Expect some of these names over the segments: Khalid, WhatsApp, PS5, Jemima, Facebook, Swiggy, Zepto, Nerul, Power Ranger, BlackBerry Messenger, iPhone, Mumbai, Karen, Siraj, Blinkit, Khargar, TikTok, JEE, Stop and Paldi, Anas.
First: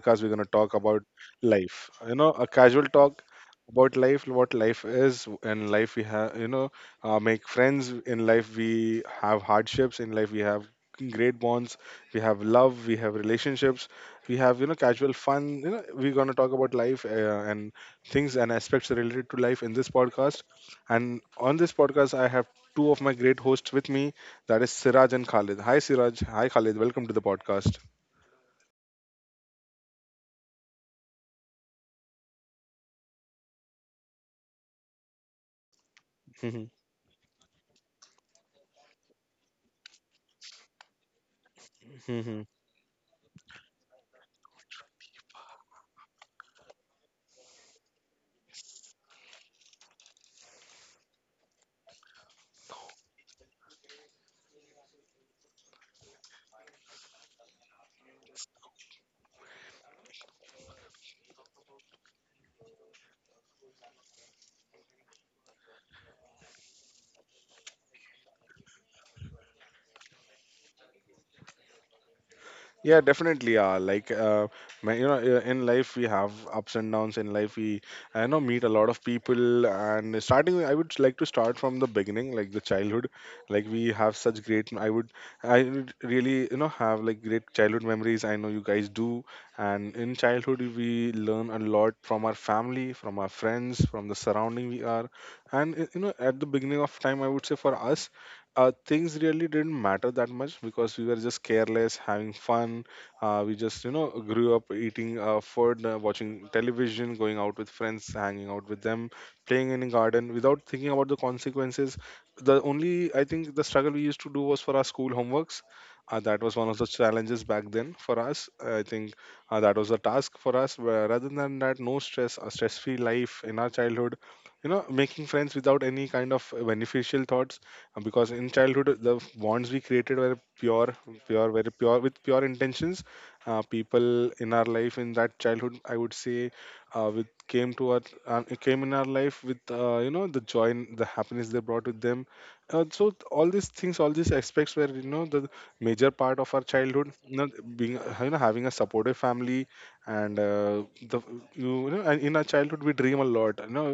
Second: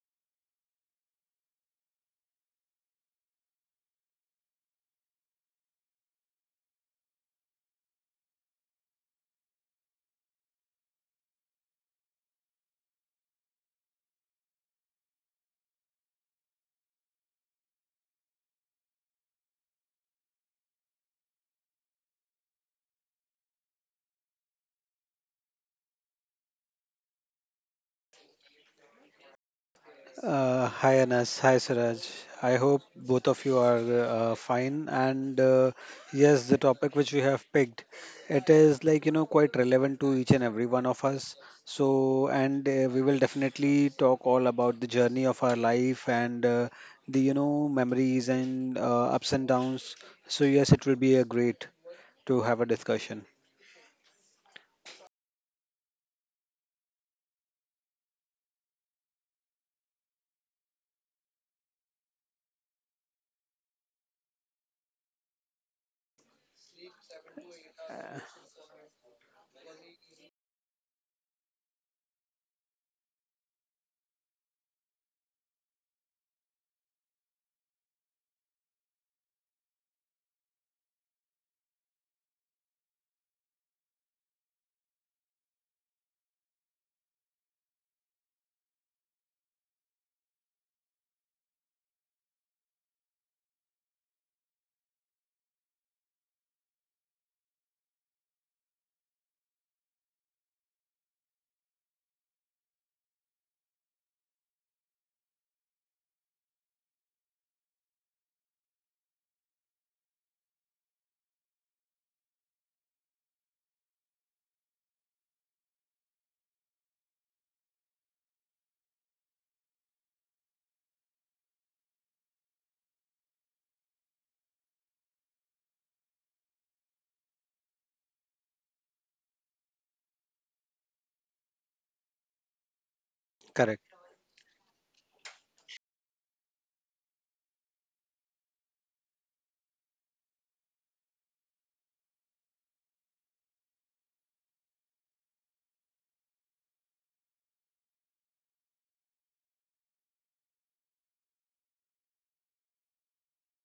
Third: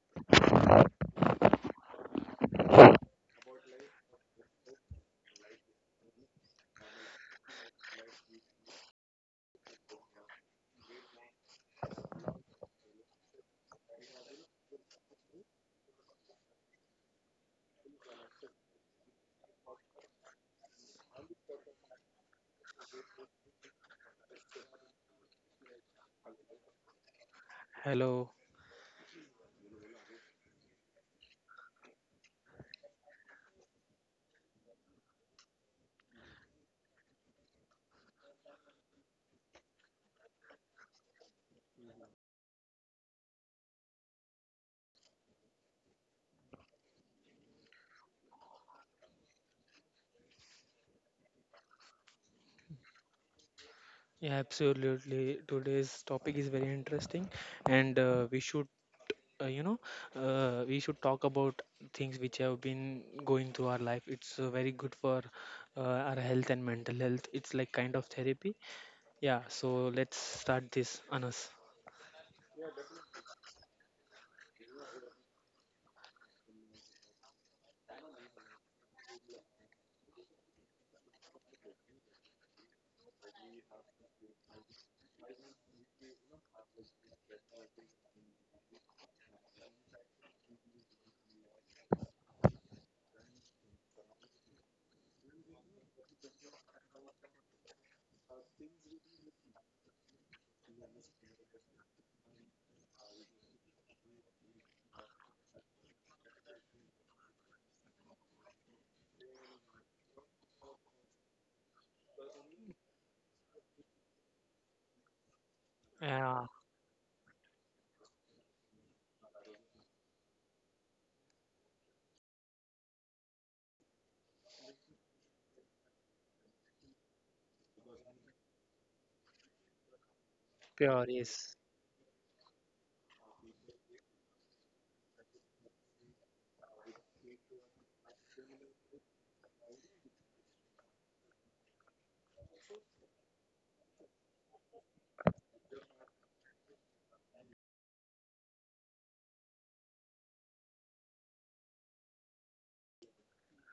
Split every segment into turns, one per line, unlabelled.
podcast, we're going to talk about life. You know, a casual talk about life, what life is, and life we have. Make friends in life. We have hardships in life. We have great bonds. We have love. We have relationships. We have casual fun. You know, we're going to talk about life and things and aspects related to life in this podcast. And on this podcast, I have two of my great hosts with me, that is Siraj and Khalid. Hi, Siraj. Hi, Khalid. Welcome to the podcast.
Hello.
Hi Anas, hi Siraj. I hope both of you are fine. And yes, the topic which we have picked, it is like quite relevant to each and every one of us. So, and we will definitely talk all about the journey of our life and the memories and ups and downs. So yes, it will be a great to have a discussion.
Yeah, absolutely. Today's topic is very interesting, and uh, you know, we should talk about things which have been going through our life. It's very good for our health and mental health. It's like kind of therapy. Yeah. So let's start this, Anas.
Yeah, definitely. In life we have ups and downs. In life we, I know, Meet a lot of people. And starting, I would like to start from the beginning, like the childhood. Like we have such great. I would really, you know, have like great childhood memories. I know you guys do. And in childhood we learn a lot from our family, from our friends, from the surrounding we are. And you know, at the beginning of time, I would say for us things really didn't matter that much because we were just careless, having fun. We just, you know, grew up eating food, watching television, going out with friends, hanging out with them, playing in the garden without thinking about the consequences. The only, I think, the struggle we used to do was for our school homeworks. That was
Yeah.
one of the challenges back then for us. I think that was a task for us. Where Rather than that, no stress, a stress-free life in our childhood. You know, making friends without any kind of beneficial thoughts, because in childhood the bonds we created were
Pure, yes.
pure, with pure intentions.
Correct.
People in our life in that childhood, I would say, with came to our came in our life with, you know, the joy and the happiness they brought with them. All these things, all these aspects were, you know, the major part of our childhood. You know, being, you know, having a supportive family, and the you know, and in our childhood we dream a lot, you know,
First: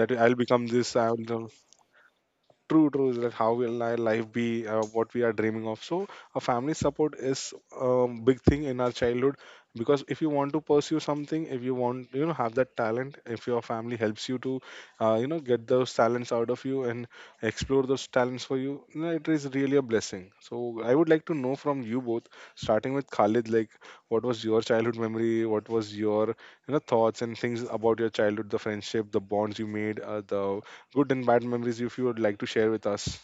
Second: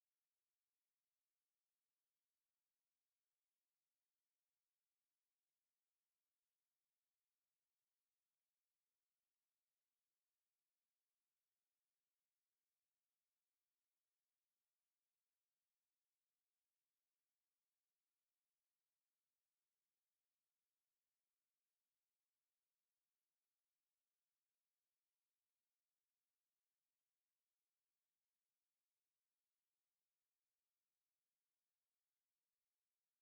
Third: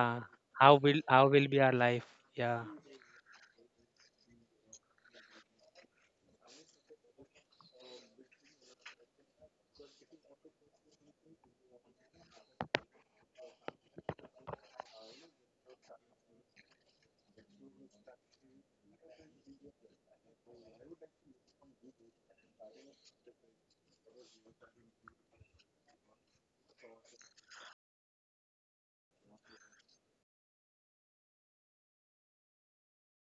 that I'll become
How
this,
will how will
I'll.
be our life? Yeah.
True, true. Is Like how will our life be? What we are dreaming of. So, a family support is a big thing in our childhood, because if you want to pursue something, if you want, you know, have that talent, if your family helps you to, you know, get those talents out of you and explore those talents for you, you know, it is really a blessing. So, I would like to know from you both, starting with Khalid, like what was your childhood memory? What was your, you know, thoughts and things about your childhood, the friendship, the bonds you made, the good and bad memories, if you would like to share with us.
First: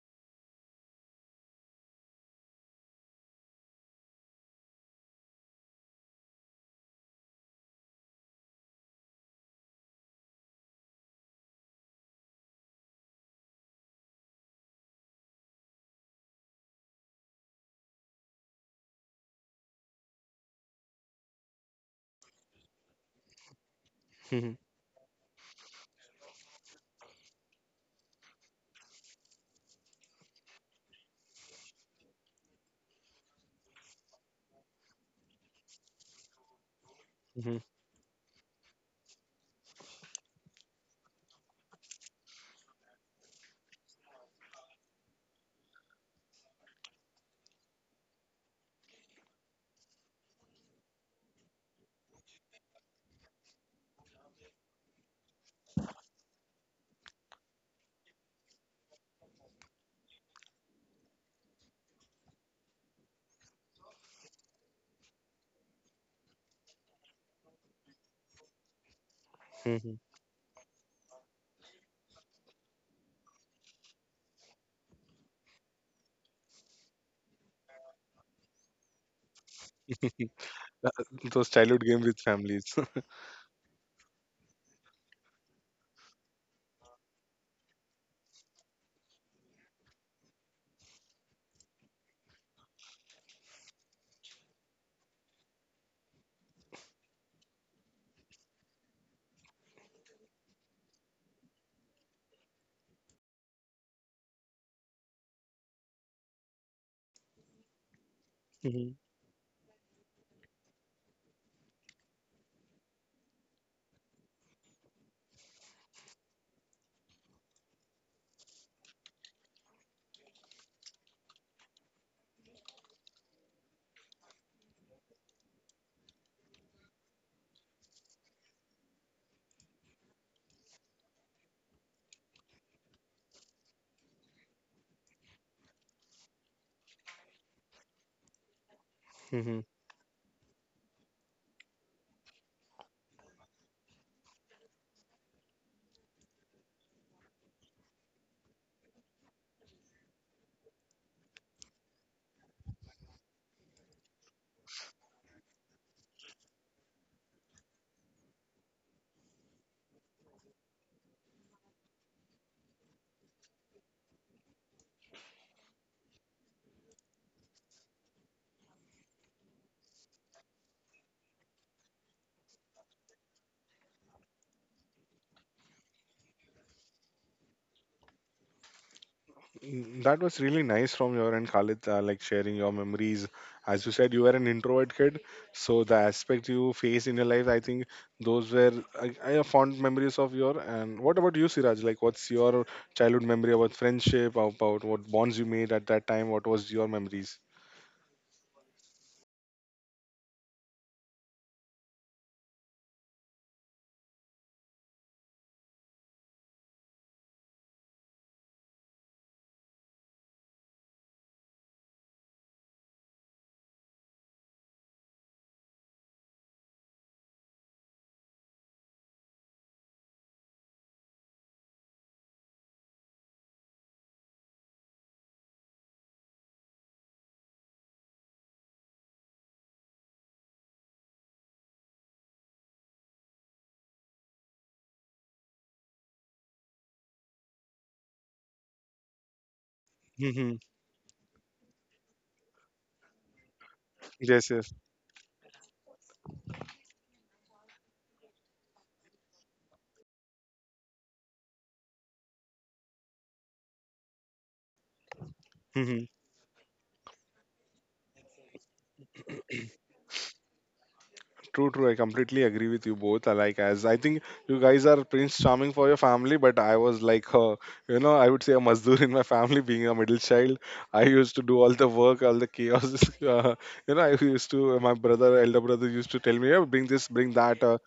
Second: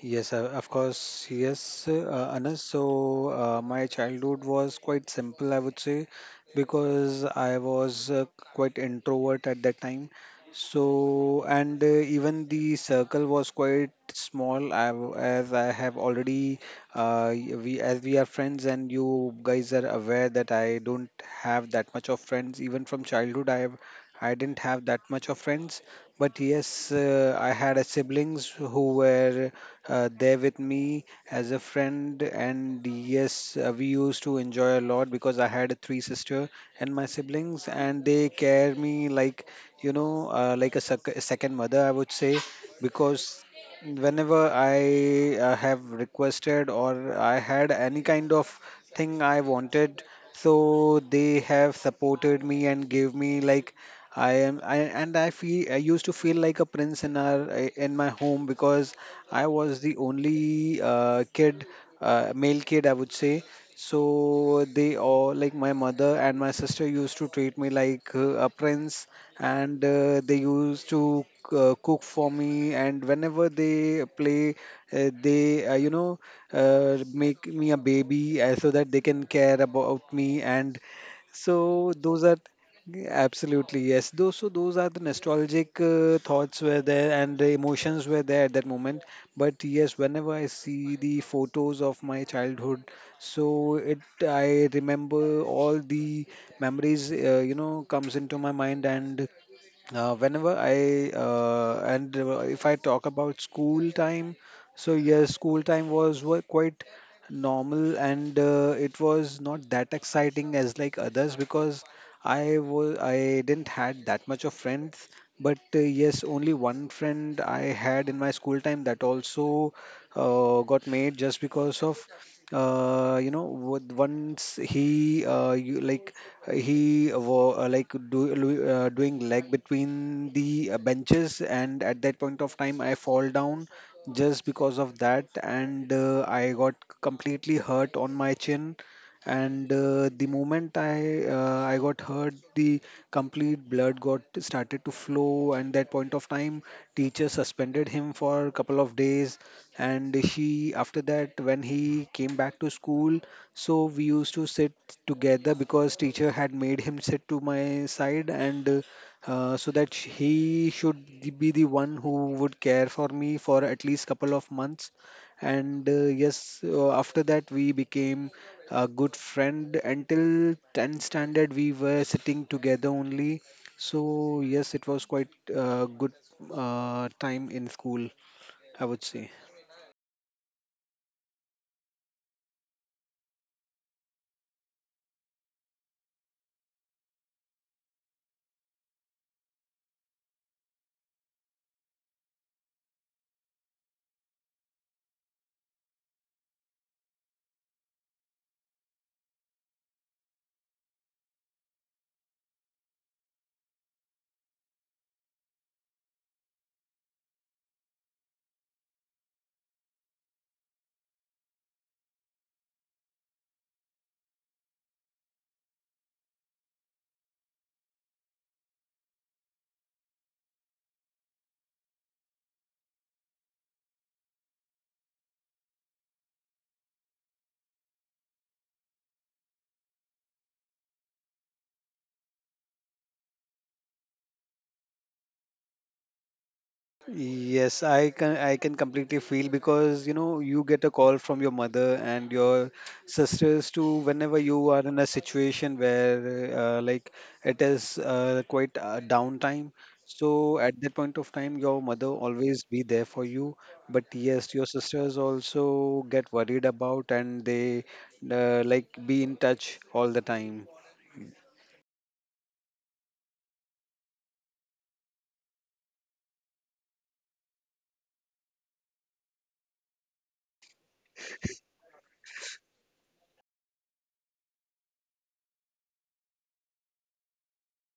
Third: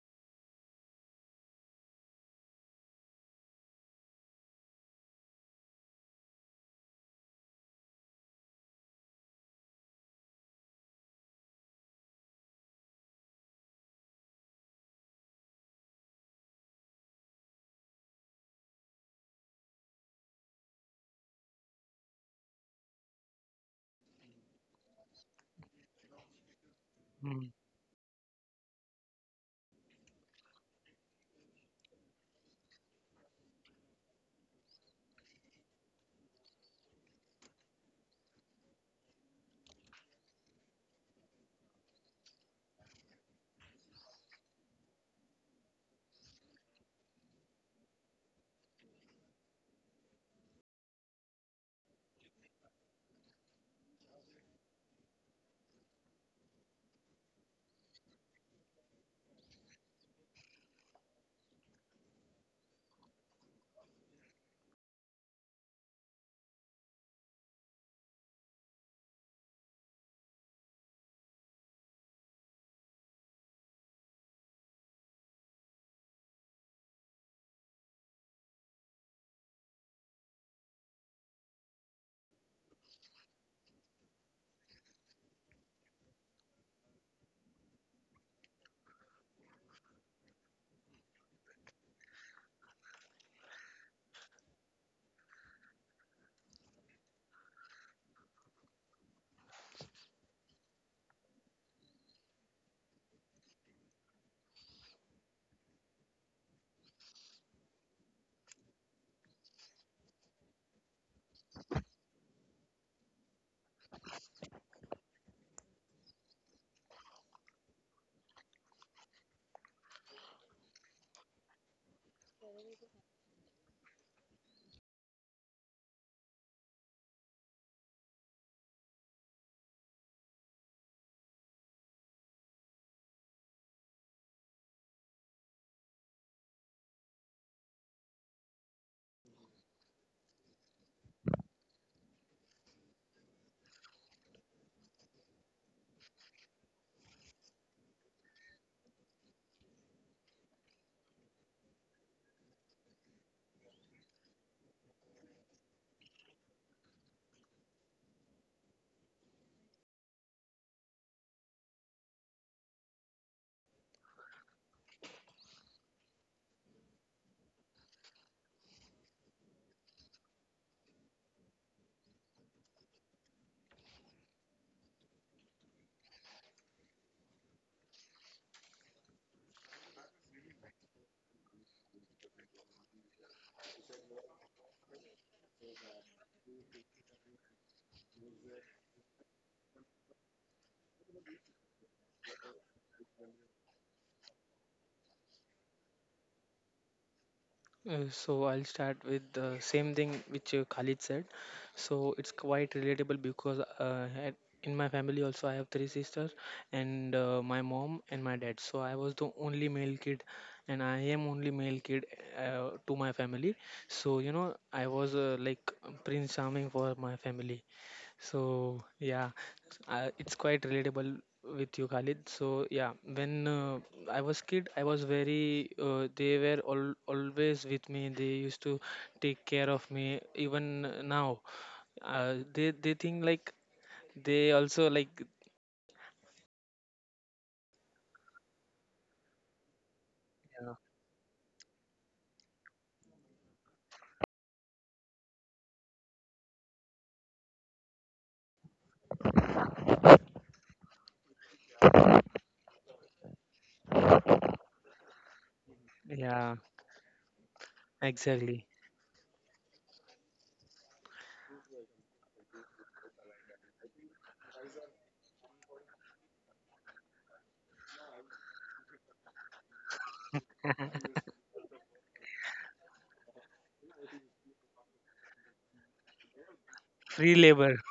Yes, of course. Yes, Anas. So my childhood was quite simple, I would say, because I was quite introvert at that time. So and even the circle was quite small. As I have already, y- we as we are friends, and you guys are aware that I don't have that much of friends. Even from childhood, I didn't
Mhm,
have that much of friends. But yes, I had siblings who were there with me as a friend. And yes, we used to enjoy a lot because I had three sister and my
mhm,
siblings, and they care me like like a second mother, I would say, because whenever I have requested or I had any kind of thing I wanted, so they have supported me and gave me like I am I and I feel I used to feel like a prince in our in my home because I was the only male kid I would say. So they all like my mother and my sister used to treat me like a prince, and
mhm,
uh, they used to cook for me. And whenever they play, they make me a baby so that they can care about
mhm.
me, and
Those childhood
so
games
those
with
are.
families.
Absolutely, yes. Those are the nostalgic thoughts were there, and the emotions were there at that moment. But yes, whenever I see the photos of my childhood, so it I remember all the memories comes into my mind. And if I talk about school time, so yes, school time was quite normal, and it
Mhm,
was not that exciting as like others because I didn't had that much of friends. But yes, only one friend I had in my school time that also got made just because of once he you, like he wa- like do, lo- doing leg between the benches, and at that point of time I fall down just because of that. And I got completely hurt on my chin, and
mhm.
uh, the moment I got hurt, the complete blood got started to flow. And that point of time, teacher suspended him for a couple of days. And he after that when he came back to school, so we used to sit together because teacher had made him sit to my side, and so that sh- he should be the one who would care for me for at least couple of months. And yes, after that we became a good friend. Until 10th standard we were sitting together only. So yes, it was quite a good time in school, I would say.
Mm, that was really nice from your end, Khalid, like sharing your memories. As you said, you were an introvert kid, so the aspect you face in your life, I think, those were fond memories of your. And what about you, Siraj, like what's your childhood memory, about friendship, about what bonds you made at that time, what was your memories?
So I'll start with the same thing which Khalid said. So it's quite relatable because in my family also I have three sisters and my mom and my dad. So I was the only male kid, and I am only male kid to my family. So I was like Prince Charming for my family. So yeah, it's quite relatable with you, Khalid. So yeah, when I was kid, I was very. They were all always with me. They used to take care of me. Even now, they think like they also like.
Yes, I can completely feel because you know you
Mhm,
Yeah,
get a call from your mother and your sisters too whenever you
yes,
are in a situation where it is quite downtime. So at that point of time, your mother always be there for you. But yes, your sisters also
yes.
get
yeah,
worried about, and they
exactly.
be in touch all the time.
True, true. I completely agree with you both. I Like, as I think, you guys are Prince Charming for your family, but I was like, you know, I would say, a Mazdoor in my family, being a middle child. I used to do all the work, all the chaos. Uh, you know, my brother, elder brother used to tell me, yeah, bring this, bring
Free
that.
labor.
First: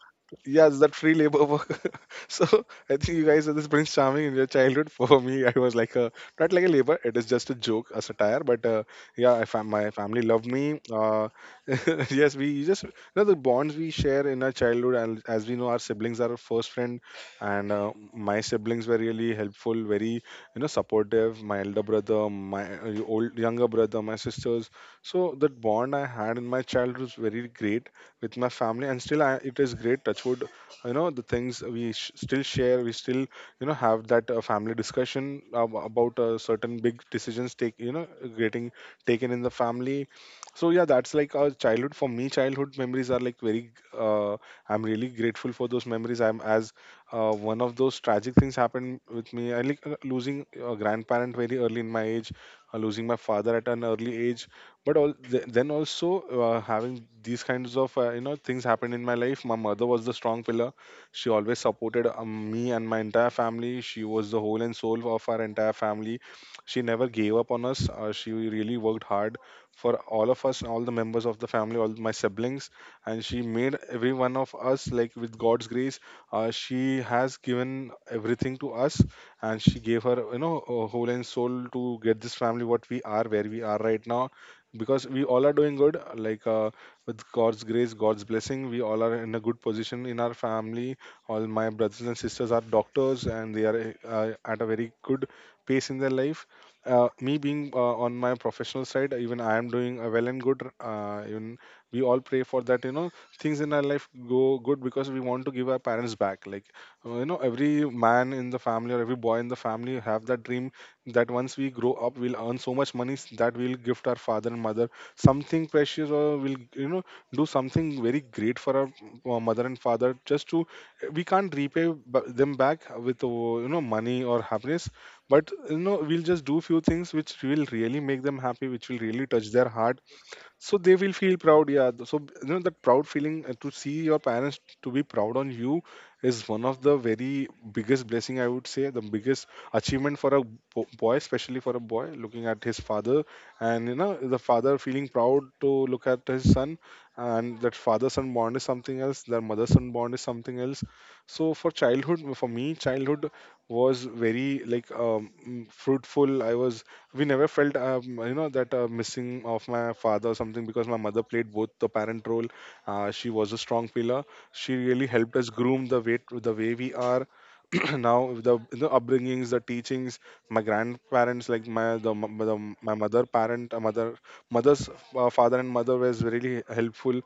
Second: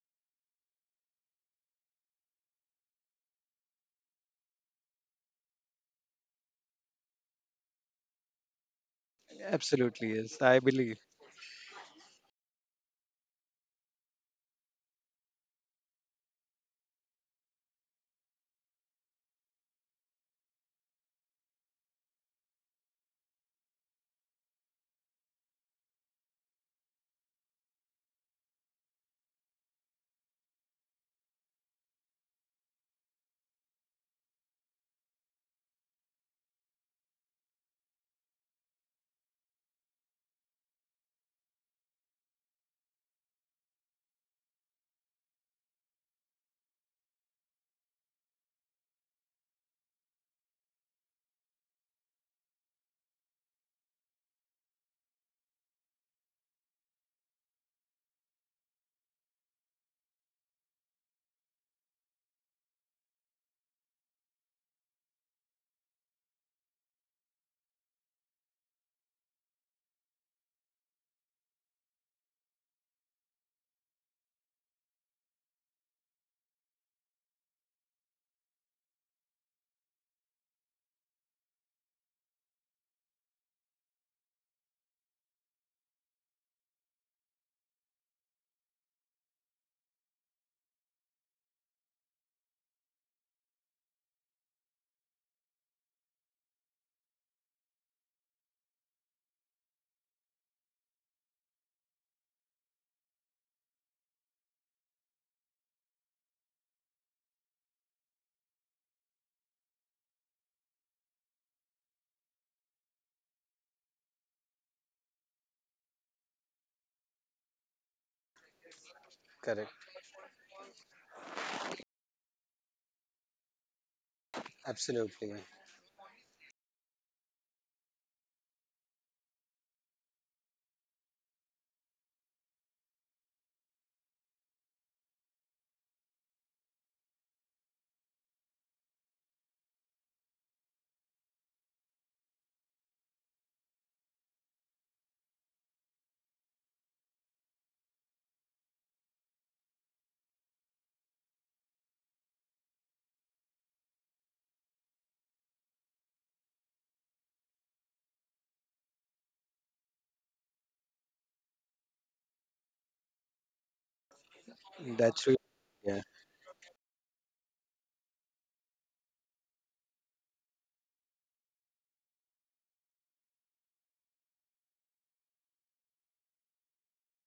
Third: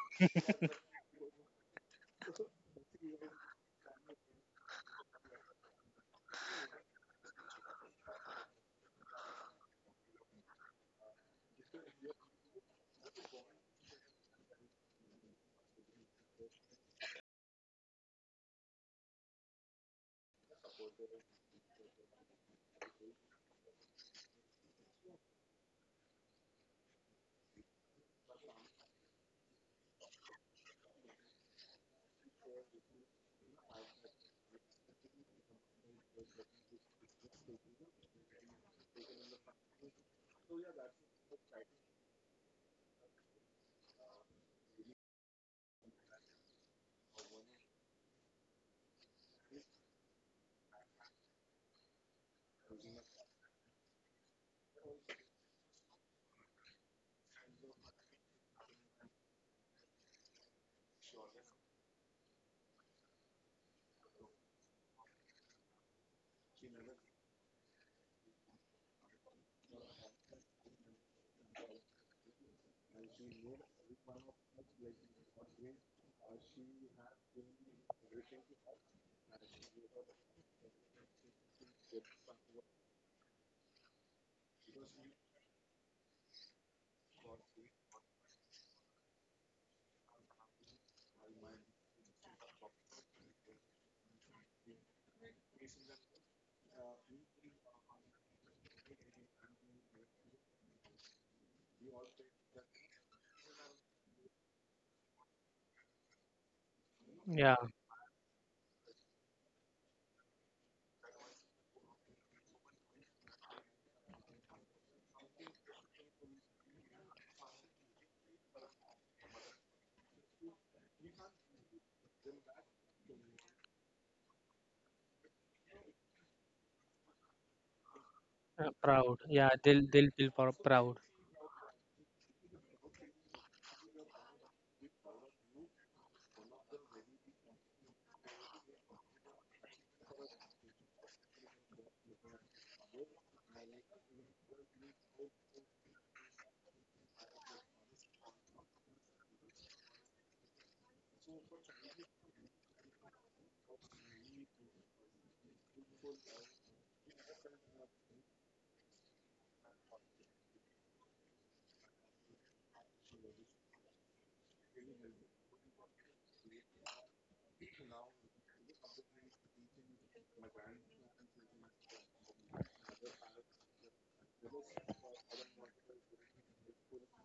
Yes, that free labor work. So I think you guys are this Prince Charming in your childhood. For me, I was like a, not like a labor. It is just a joke, a satire. But yeah, my
Absolutely,
family
yes,
loved
I
me.
believe.
Yes, we just, you know, the bonds we share in our childhood, and as we know, our siblings are our first friend, and my siblings were really helpful, very, you know, supportive. My elder brother, my old younger brother, my sisters. So that bond I had in my childhood was very great with my family, and still I, it is great. Touchwood, you know, the things still share, we still, you know, have that family discussion about certain big decisions take you know, getting taken in the family. So yeah, that's like our childhood. For me, childhood memories are like very uh, I'm really grateful for those memories. I'm as One of those tragic things happened with me, I like, losing a grandparent very early in my age, losing my father at an early age. But then also, having these kinds of, you know, things happened in my life, my mother was the strong pillar. She always supported me and my entire family. She was the whole and soul of our entire family. She never gave up on us. She really worked hard for all of us, all the members of the family, all my siblings, and she made every one of us, like, with God's grace. She has given everything to us, and she gave her, you know, whole and soul to get this family what we are, where we are right now. Because we all are doing good, like, with God's grace, God's blessing, we all are in a good position in our family. All my brothers and sisters are doctors, and they are at a very good pace in their life. Me being on my professional side, even I am doing well and good. Uh, even we all pray for that, you know, things in our life go good, because we want to give our parents back, like, you know,
Yeah,
every man in the family or every boy in the family have that dream, that once we grow up, we'll earn so much money, that we'll gift our father and mother something precious, or we'll, you know, do something very great for our mother
Correct.
and father, just to, we can't repay them back with, you know, money or happiness,
Absolutely.
but you know, we'll just do few things which will really make them happy,
uh,
which will
proud.
really
Yeah,
touch their
they'll
heart,
they'll feel
so they
proud.
will feel proud. Yeah, so you know, that proud feeling, to see your parents to be proud on you, is one of the very biggest blessing, I would say, the biggest achievement for a boy, especially for a boy looking at his father, and you know, the father feeling proud to look at his son. And that father son bond is something else, their mother son bond is something else. So for childhood, for me, childhood was very like fruitful. I was We never felt, you know, that missing of my father or something, because my mother played both the parent role. She was a strong pillar. She really
That's true.
helped us groom the way we are. Now with the, you know, upbringings, the teachings, my grandparents, like my the, m- the my mother parent mother mother's father and mother was really helpful,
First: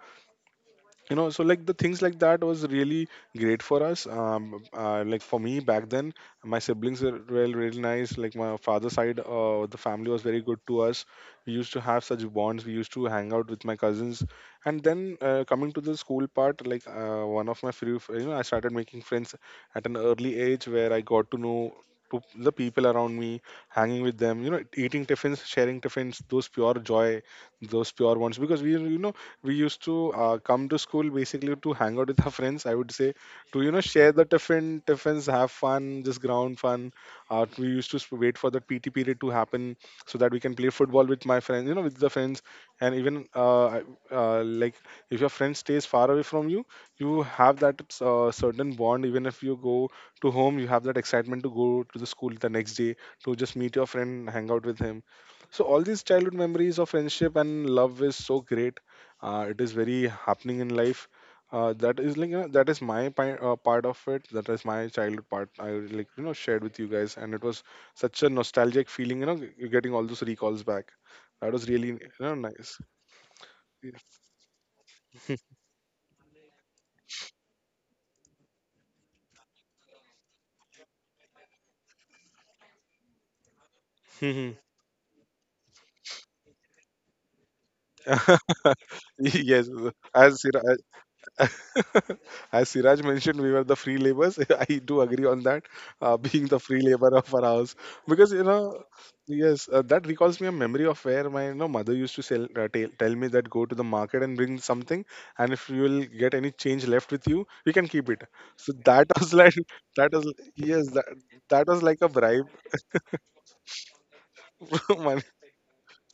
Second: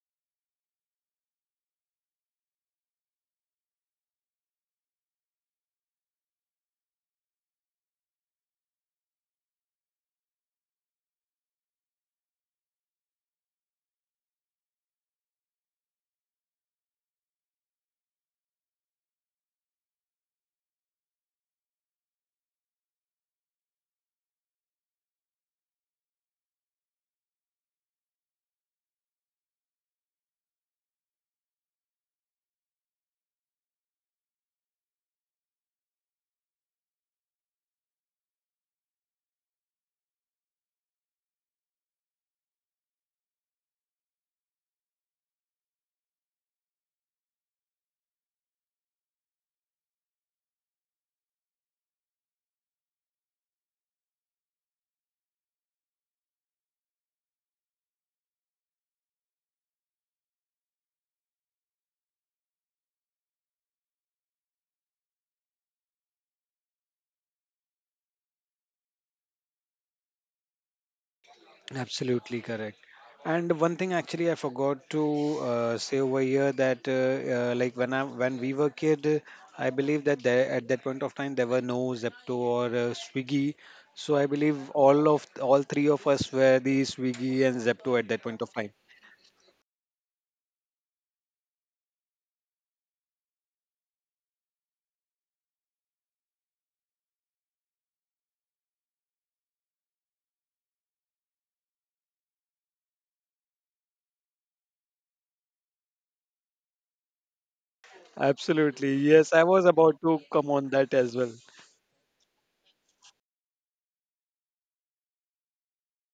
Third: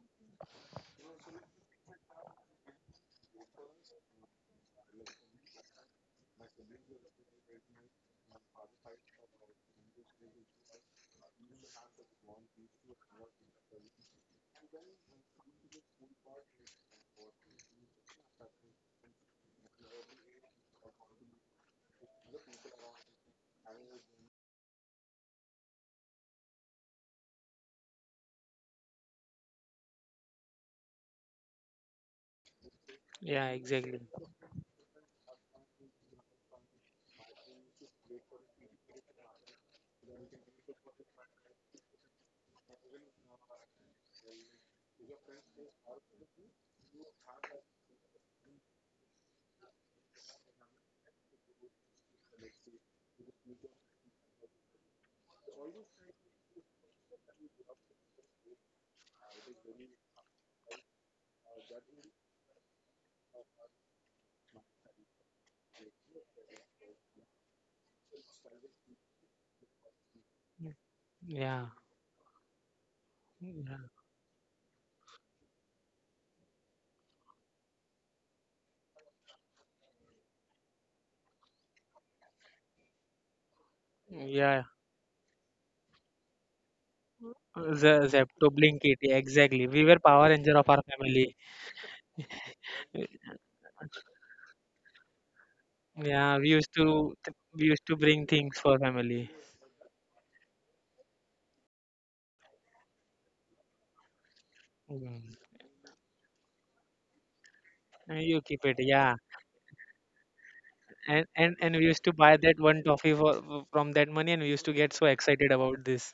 you know. So like the things like that was really great for us. Like for me back then, my siblings were really nice. Like my father's side, the family was very good to us. We used to have such bonds, we used to hang out with my cousins. And then coming to the school part, like, one of my few fr- you know, I started making friends at an early age, where I got to know to the people around me, hanging with them, you know, eating tiffins, sharing tiffins, those pure joy, those pure ones. Because we, you know, we used to come to school basically to hang out with our friends, I would say,
Yeah,
to, you know,
exactly.
share the tiffins, have fun, just ground fun. We used to wait for the PT period to happen, so that we can play football with my friends, you know, with the friends. And even like, if your friend stays far away from you, you have that certain bond. Even if you go to home, you have that excitement to go to the school the next day to just meet your friend, hang out with him. So all these childhood memories of friendship and love is so great, it is very happening in life, that is that is my part of it, that is my childhood part I shared with you guys, and it was such a nostalgic feeling, getting all those recalls back. That
Yeah,
was really,
Absolutely
nice.
correct. And one
yeah,
thing actually I forgot to say over here that when I when we were kid, I believe that there, at that point of time there were no Zepto or Swiggy. So I
Yeah.
yeah.
believe all three of us were the Swiggy and
Ze
Zepto at that point
Zepto,
of time.
Blinkit, yeah, exactly.
Yes,
We were Power
as,
Ranger of
as
our family.
as Siraj mentioned, we were the free laborers. I do agree on that,
Yeah,
being
we
the
used
free
to
laborer of
th-
our
we
house.
used to bring
Because, you
things for
know,
family.
yes, that recalls me a memory of where my, you know, mother used to tell me that go to the market and bring something,
Mm.
and if you will get any change left with you, you can keep
And
it.
you keep
So
it,
Absolutely.
that
yeah.
was
Yes, I
like,
was about
that
to
was,
come on
yes,
that
that,
as
And
well.
and
that
and
was
we
like
used
a
to buy
bribe
that one toffee for from that money, and we used to get so
money.
excited about this.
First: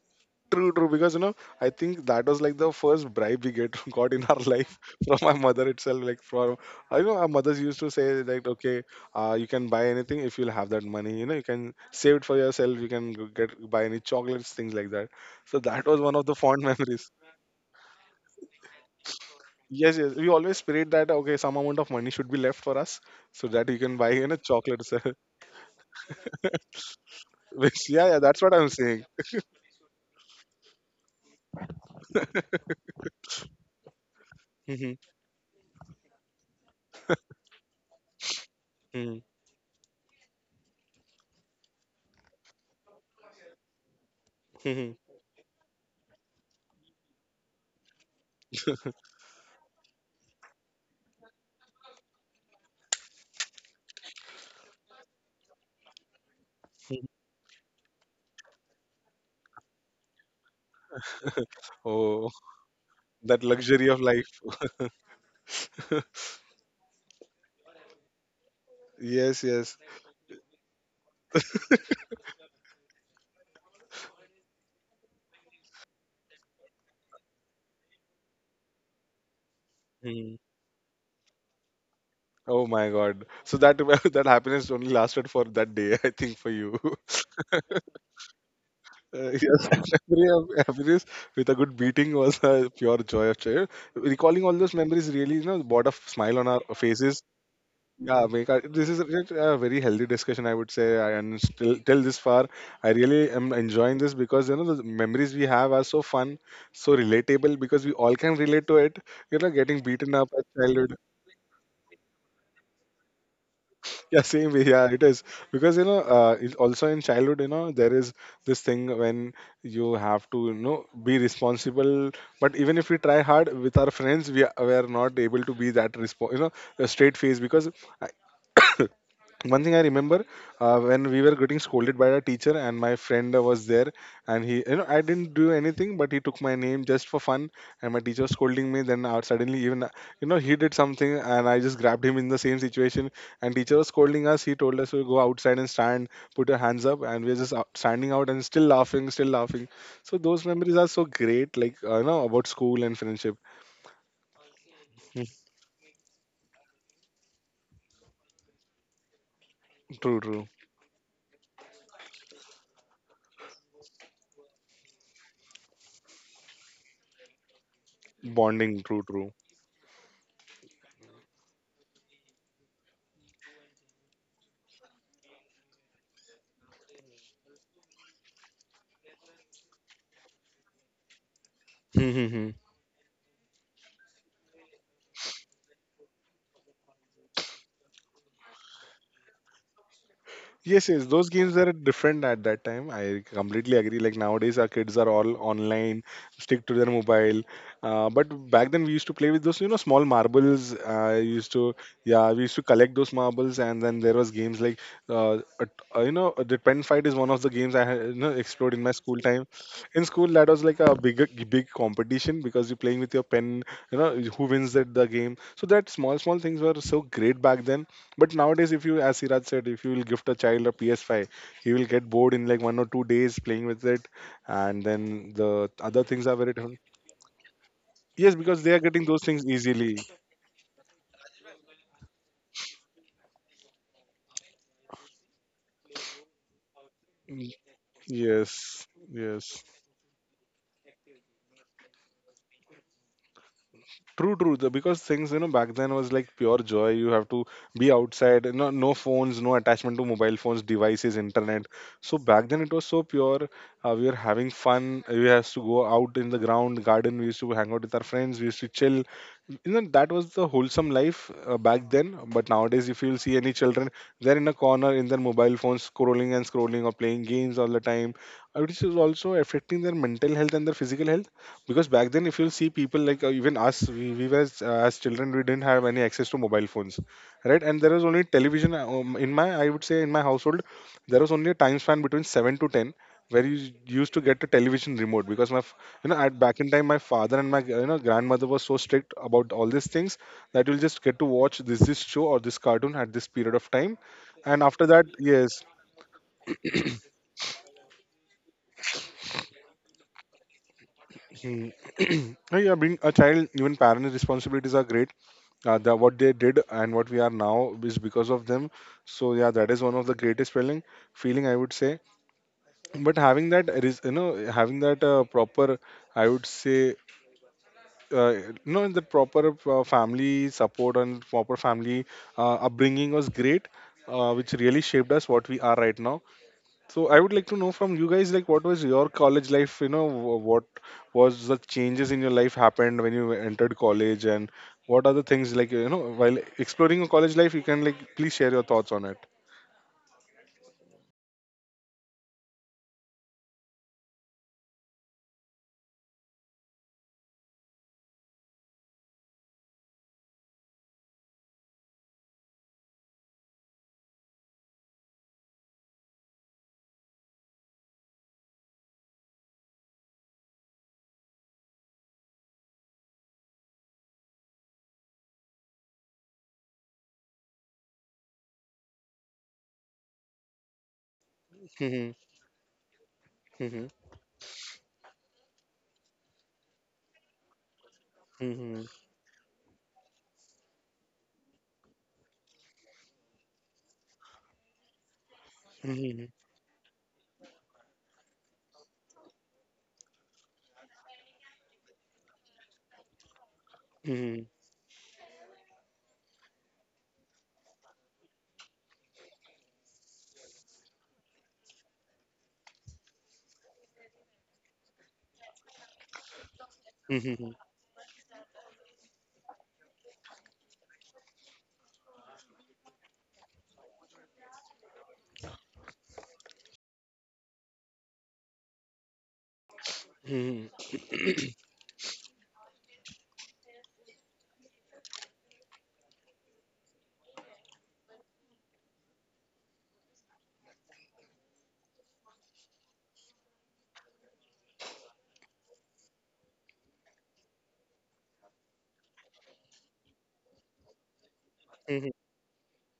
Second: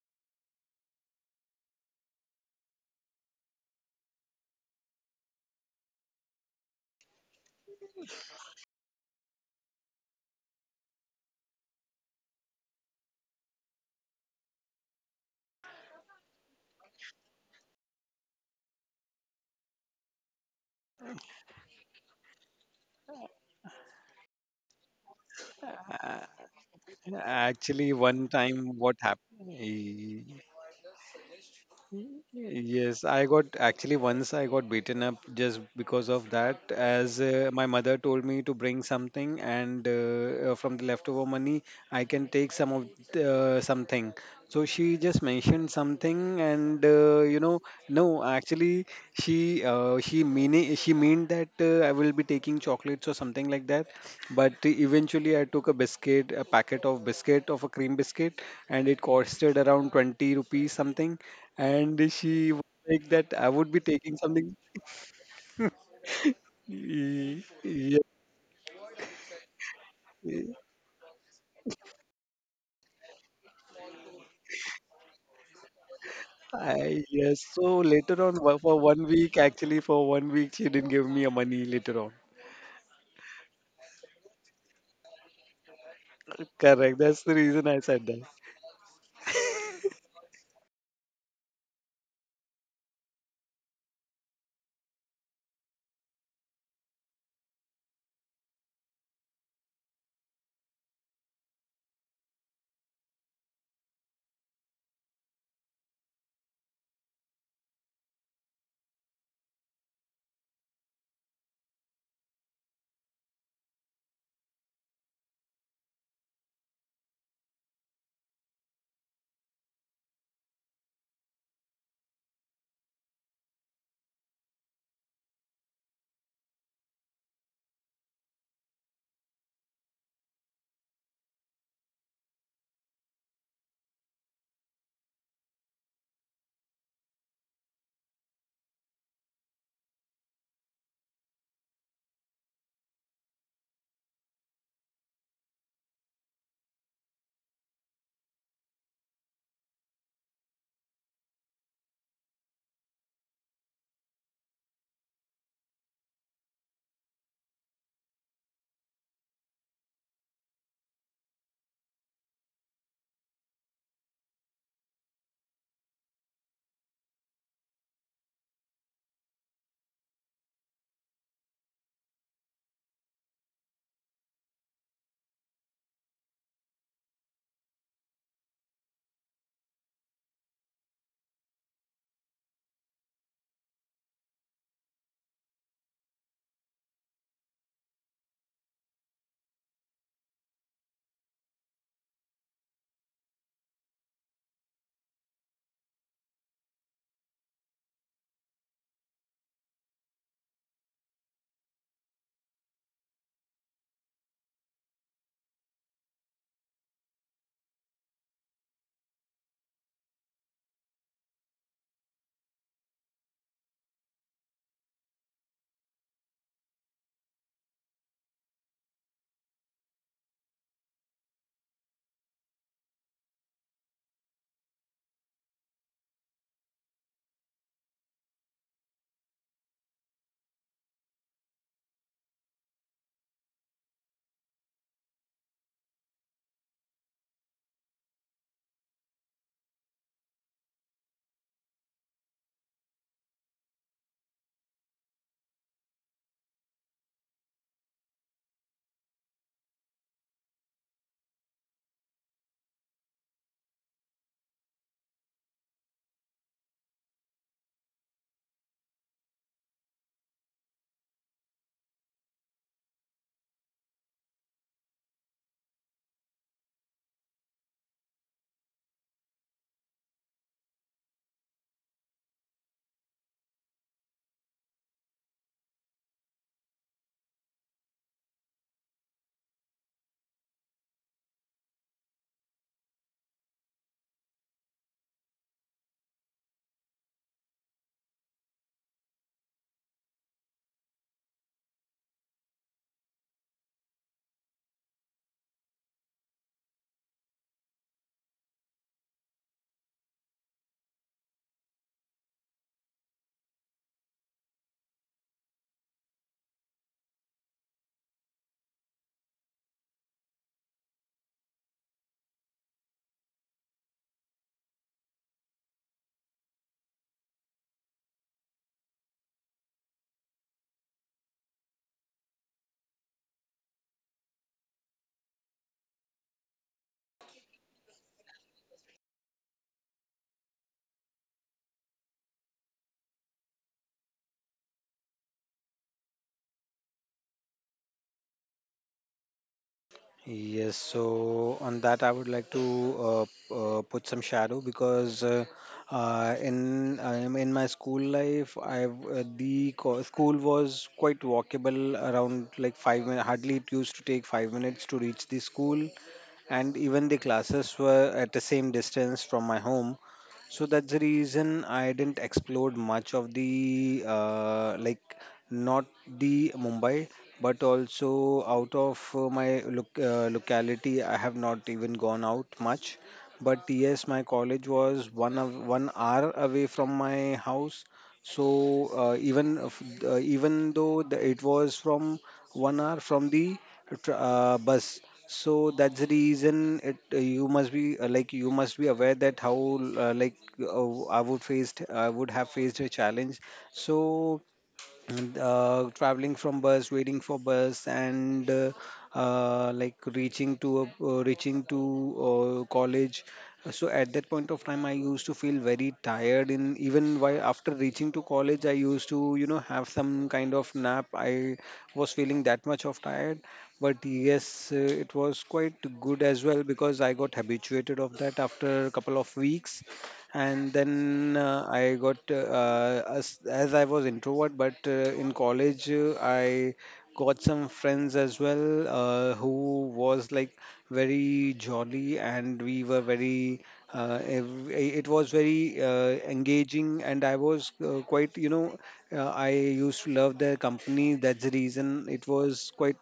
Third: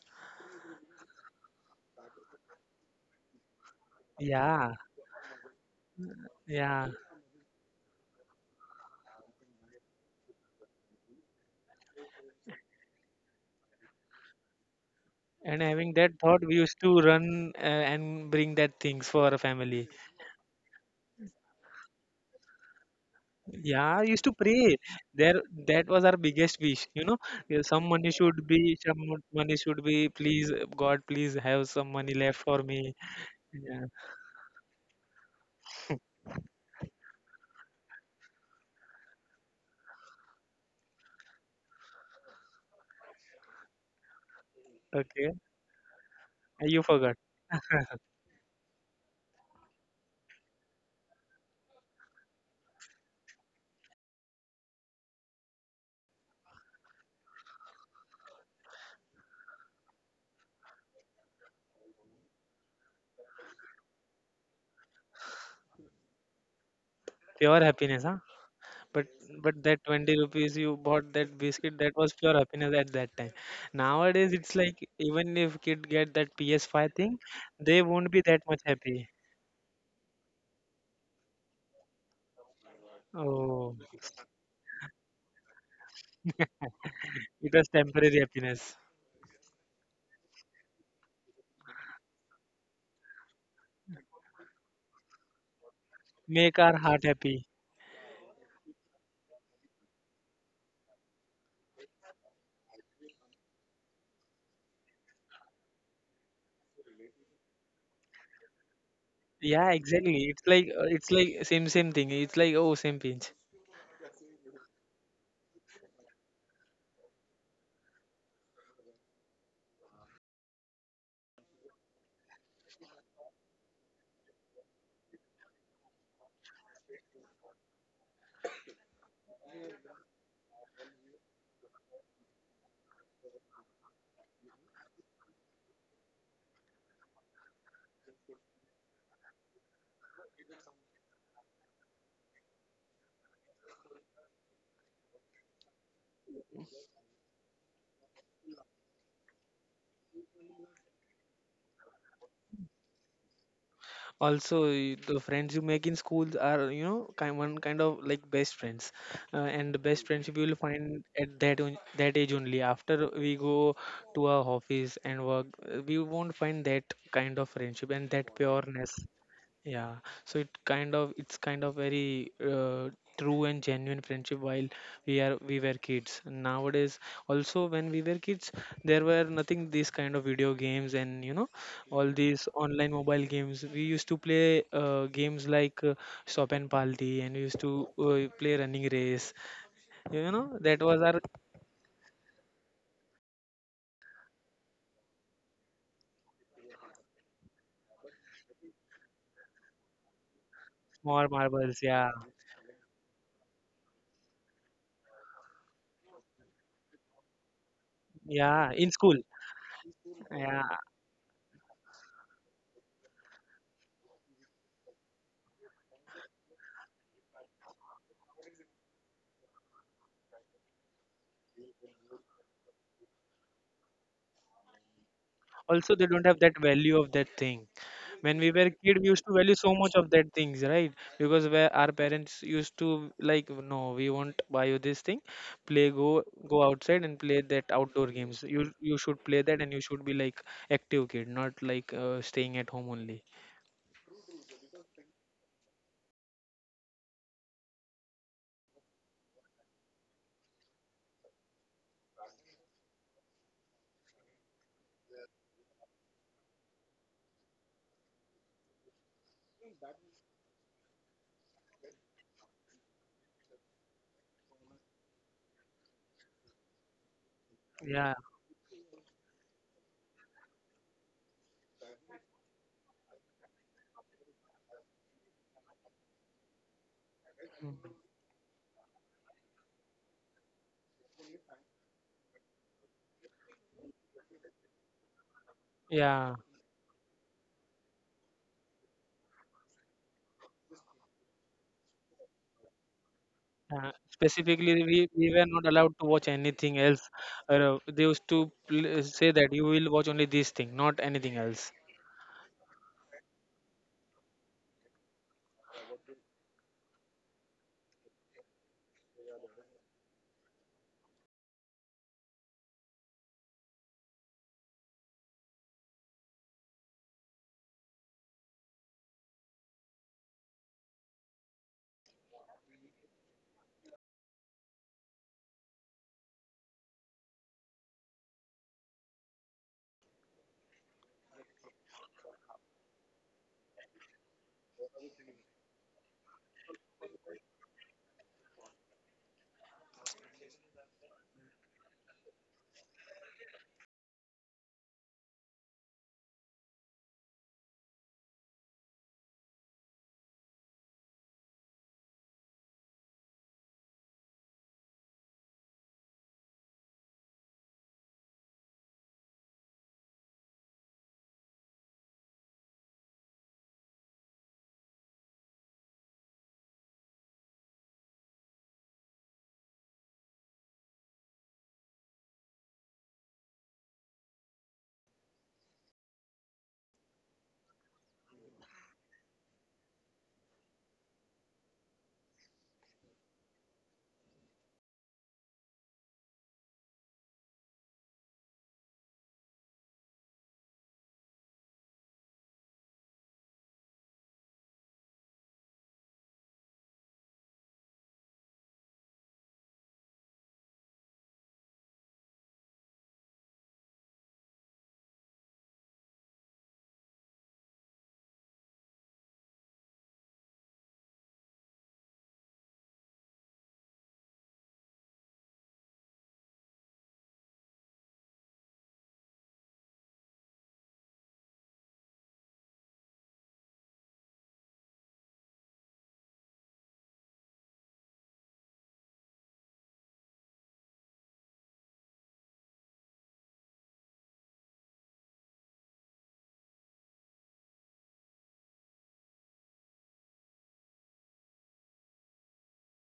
True, true. Because you know, I think that was like the first bribe we get got in our
Yeah,
life from my mother itself.
yeah.
I know our mothers used to say like, okay, you can buy anything if you'll have that money. You know, you can save it for yourself. You can go get buy any chocolates, things like that. So
And
that
having
was one
that
of the
thought, we
fond
used to
memories.
run and bring that things for our family.
Yes, yes. We always prayed that okay, some amount of money should be left for us so that you can
Yeah, I
buy,
used
you
to
know,
pray.
chocolates.
There, that was our biggest wish. Yeah, some
Which
Actually,
yeah,
money
yeah,
one
that's
should
what I'm
time
be,
what
saying.
happened?
money should be. Please, God, please have some money left for me.
Yes, I got
Yeah.
actually once I got
Mhm,
beaten up just because of that, as my mother told me to bring
mhm,
something, and from the leftover money, I can take some of something. So she
mhm.
just
Okay.
mentioned something,
You
and
forgot
uh, you know, no, actually, she meant that I will be taking chocolates or something like that. But eventually, I took a biscuit, a packet of biscuit of a cream biscuit, and it costed around 20 rupees something, and
Oh,
she was like that
that
I would be
luxury of
taking
life.
something.
pure
Ye-
happiness, huh? But
Yes,
but
yes.
that 20 rupees
Yes,
you bought that biscuit, that was pure happiness at that time. Nowadays, it's like even if kid get that PS5 thing,
yes.
they
So
won't be
later
that
on,
much
for
happy.
one week, actually, for
Mm.
one week, she didn't give me a money later on.
Oh my God. So that
Oh,
that happiness only lasted for that day, I think, for you.
Correct. That's the
it
reason
was
I said
temporary
that.
happiness.
Yes, every happiness with a good beating was a pure joy of joy. Recalling all those memories really, you know, brought a smile on our
Make our heart
faces.
happy.
Yeah, make our, this is a very healthy discussion, I would say. And still, till this far, I really am enjoying this because you know the memories we have are so fun, so relatable because we all can relate to it. You know,
Yeah,
getting beaten
exactly.
up at
It's like uh,
childhood.
it's like same thing. It's like, oh, same pinch.
Yeah, same way. Yeah, it is because you know, it also in childhood, you know, there is this thing when you have to, you know, be responsible. But even if we try hard with our friends, we are not able to be that response, you know, a straight face because one thing I remember, when we were getting scolded by our teacher and my friend was there, and he, you know, I didn't do anything, but he took my name just for fun, and my teacher was scolding me. Then out suddenly, even, you know, he did something and I just grabbed him in the same situation, and teacher was scolding us. He told us to go outside and stand, put your hands up, and we're just out, standing out and still laughing, still laughing. So those memories are so great, like, you know, about school and friendship.
Also, the
Mm,
friends you make in schools are kind one kind of like best friends, and the best
true,
friendship you
true.
will find at that age only. After we go to our office and work, we won't find that kind of friendship and that
Bonding,
pureness.
true,
Yeah, so it's kind of very true and genuine friendship while we were kids. Nowadays, also when we were kids, there were nothing these kind of video games, and all these
true.
online mobile games. We used to play games like Stop and Paldi, and we used to play running race. That
Yes,
was
yes,
our
those games were different at that time. I completely agree. Like nowadays, our kids are all online, stick to their mobile. But back then, we used to play with those, you know, small marbles.
small
I used
marbles.
to,
Yeah,
yeah, we used to collect those marbles, and then there was games like, you know, the pen fight is one of the games I had, you know,
yeah,
explored in
in
my
school.
school time. In school, that
Yeah,
was like a big, big competition because you're playing with your pen. You know, who wins that the game. So that small, small things were so great back then, but nowadays, if you, as Siraj said, if you will gift a child a PS5, he will get bored in like 1 or 2 days playing with it, and then the
also
other
they don't
things are
have
very
that
different.
value of that thing.
Yes,
When we
because
were
they are
kid,
getting
we
those
used to
things
value so much
easily.
of that things, right? Because where our parents used to like, no, we won't buy you this thing. Play, go, go outside and play
Mm,
that outdoor games. you
yes,
you should play that,
yes.
and you should be like active kid, not like staying at home only.
True, true. Because things, you know, back then was like pure joy. You have to be outside, no, no phones, no attachment to mobile phones, devices, internet. So back then it was so pure. We were having fun. We used to go out in the ground, garden. We used to hang out with our friends. We used to chill. You know, that was the wholesome life back then. But nowadays, if you'll see any children, they're in a corner in their mobile phones, scrolling and scrolling or playing games all the time,
Yeah.
which is also affecting their mental health and their physical health, because back then if you see people like, even us we were as children, we didn't have any access to mobile phones, right?
Mm.
And there was only television, in my, I would say, in my household, there was only a time span between 7 to 10 where you used to get a television remote, because my you know,
Yeah.
at back in time, my father and my, you know, grandmother was so strict about all these things that you'll just get to watch this, this show or this cartoon at this period of time, and
Specifically,
after that,
we were
yes.
not allowed to watch anything else. They used to say that you will watch only this thing, not anything else.
Hmm. No, yeah, being a child, even parents responsibilities are great. Uh, the, what they did and what we are now is because of them. So yeah, that is one of the greatest feeling I would say, but having that you know, having that proper, I would say, you know, the proper family support and proper family upbringing was great, which really shaped us what we are right now. So I would like to know from you guys, like, what was your college life? You know, what was the changes in your life happened when you entered college, and what are the things like, you know, while exploring your college life? You can like please share your thoughts on it.
Yes, so on that, I would like to put some shadow because in my school life, I the co school was quite walkable around like 5 minutes. Hardly it used to take 5 minutes to reach the school, and even the classes were at the same distance from my home. So that's the reason I didn't explore much of the like not the Mumbai, but also out of my locality. I have not even gone out much. But
Hmm.
yes, my college was one hour away from my house.
Hmm. Hmm.
So even if- even though it was from one hour from the bus, so that's the
Hmm.
reason it you must be like you must be aware that how I would have faced a challenge. So Traveling from bus, waiting for bus, and like reaching to college. So at that point of time, I used to feel very tired. In
Hmm.
Even
Hmm.
while
Hmm. Hmm.
after reaching to college, I used to have some kind of nap. I was feeling that much of tired. But yes, it was quite good as well because I got habituated of that after a couple of weeks, and then I got as I was introvert, but in college I got some friends as well who was like very jolly, and we were very. It was very engaging, and I was quite, you know, I used to love their company. That's the reason
Hmm.
it was quite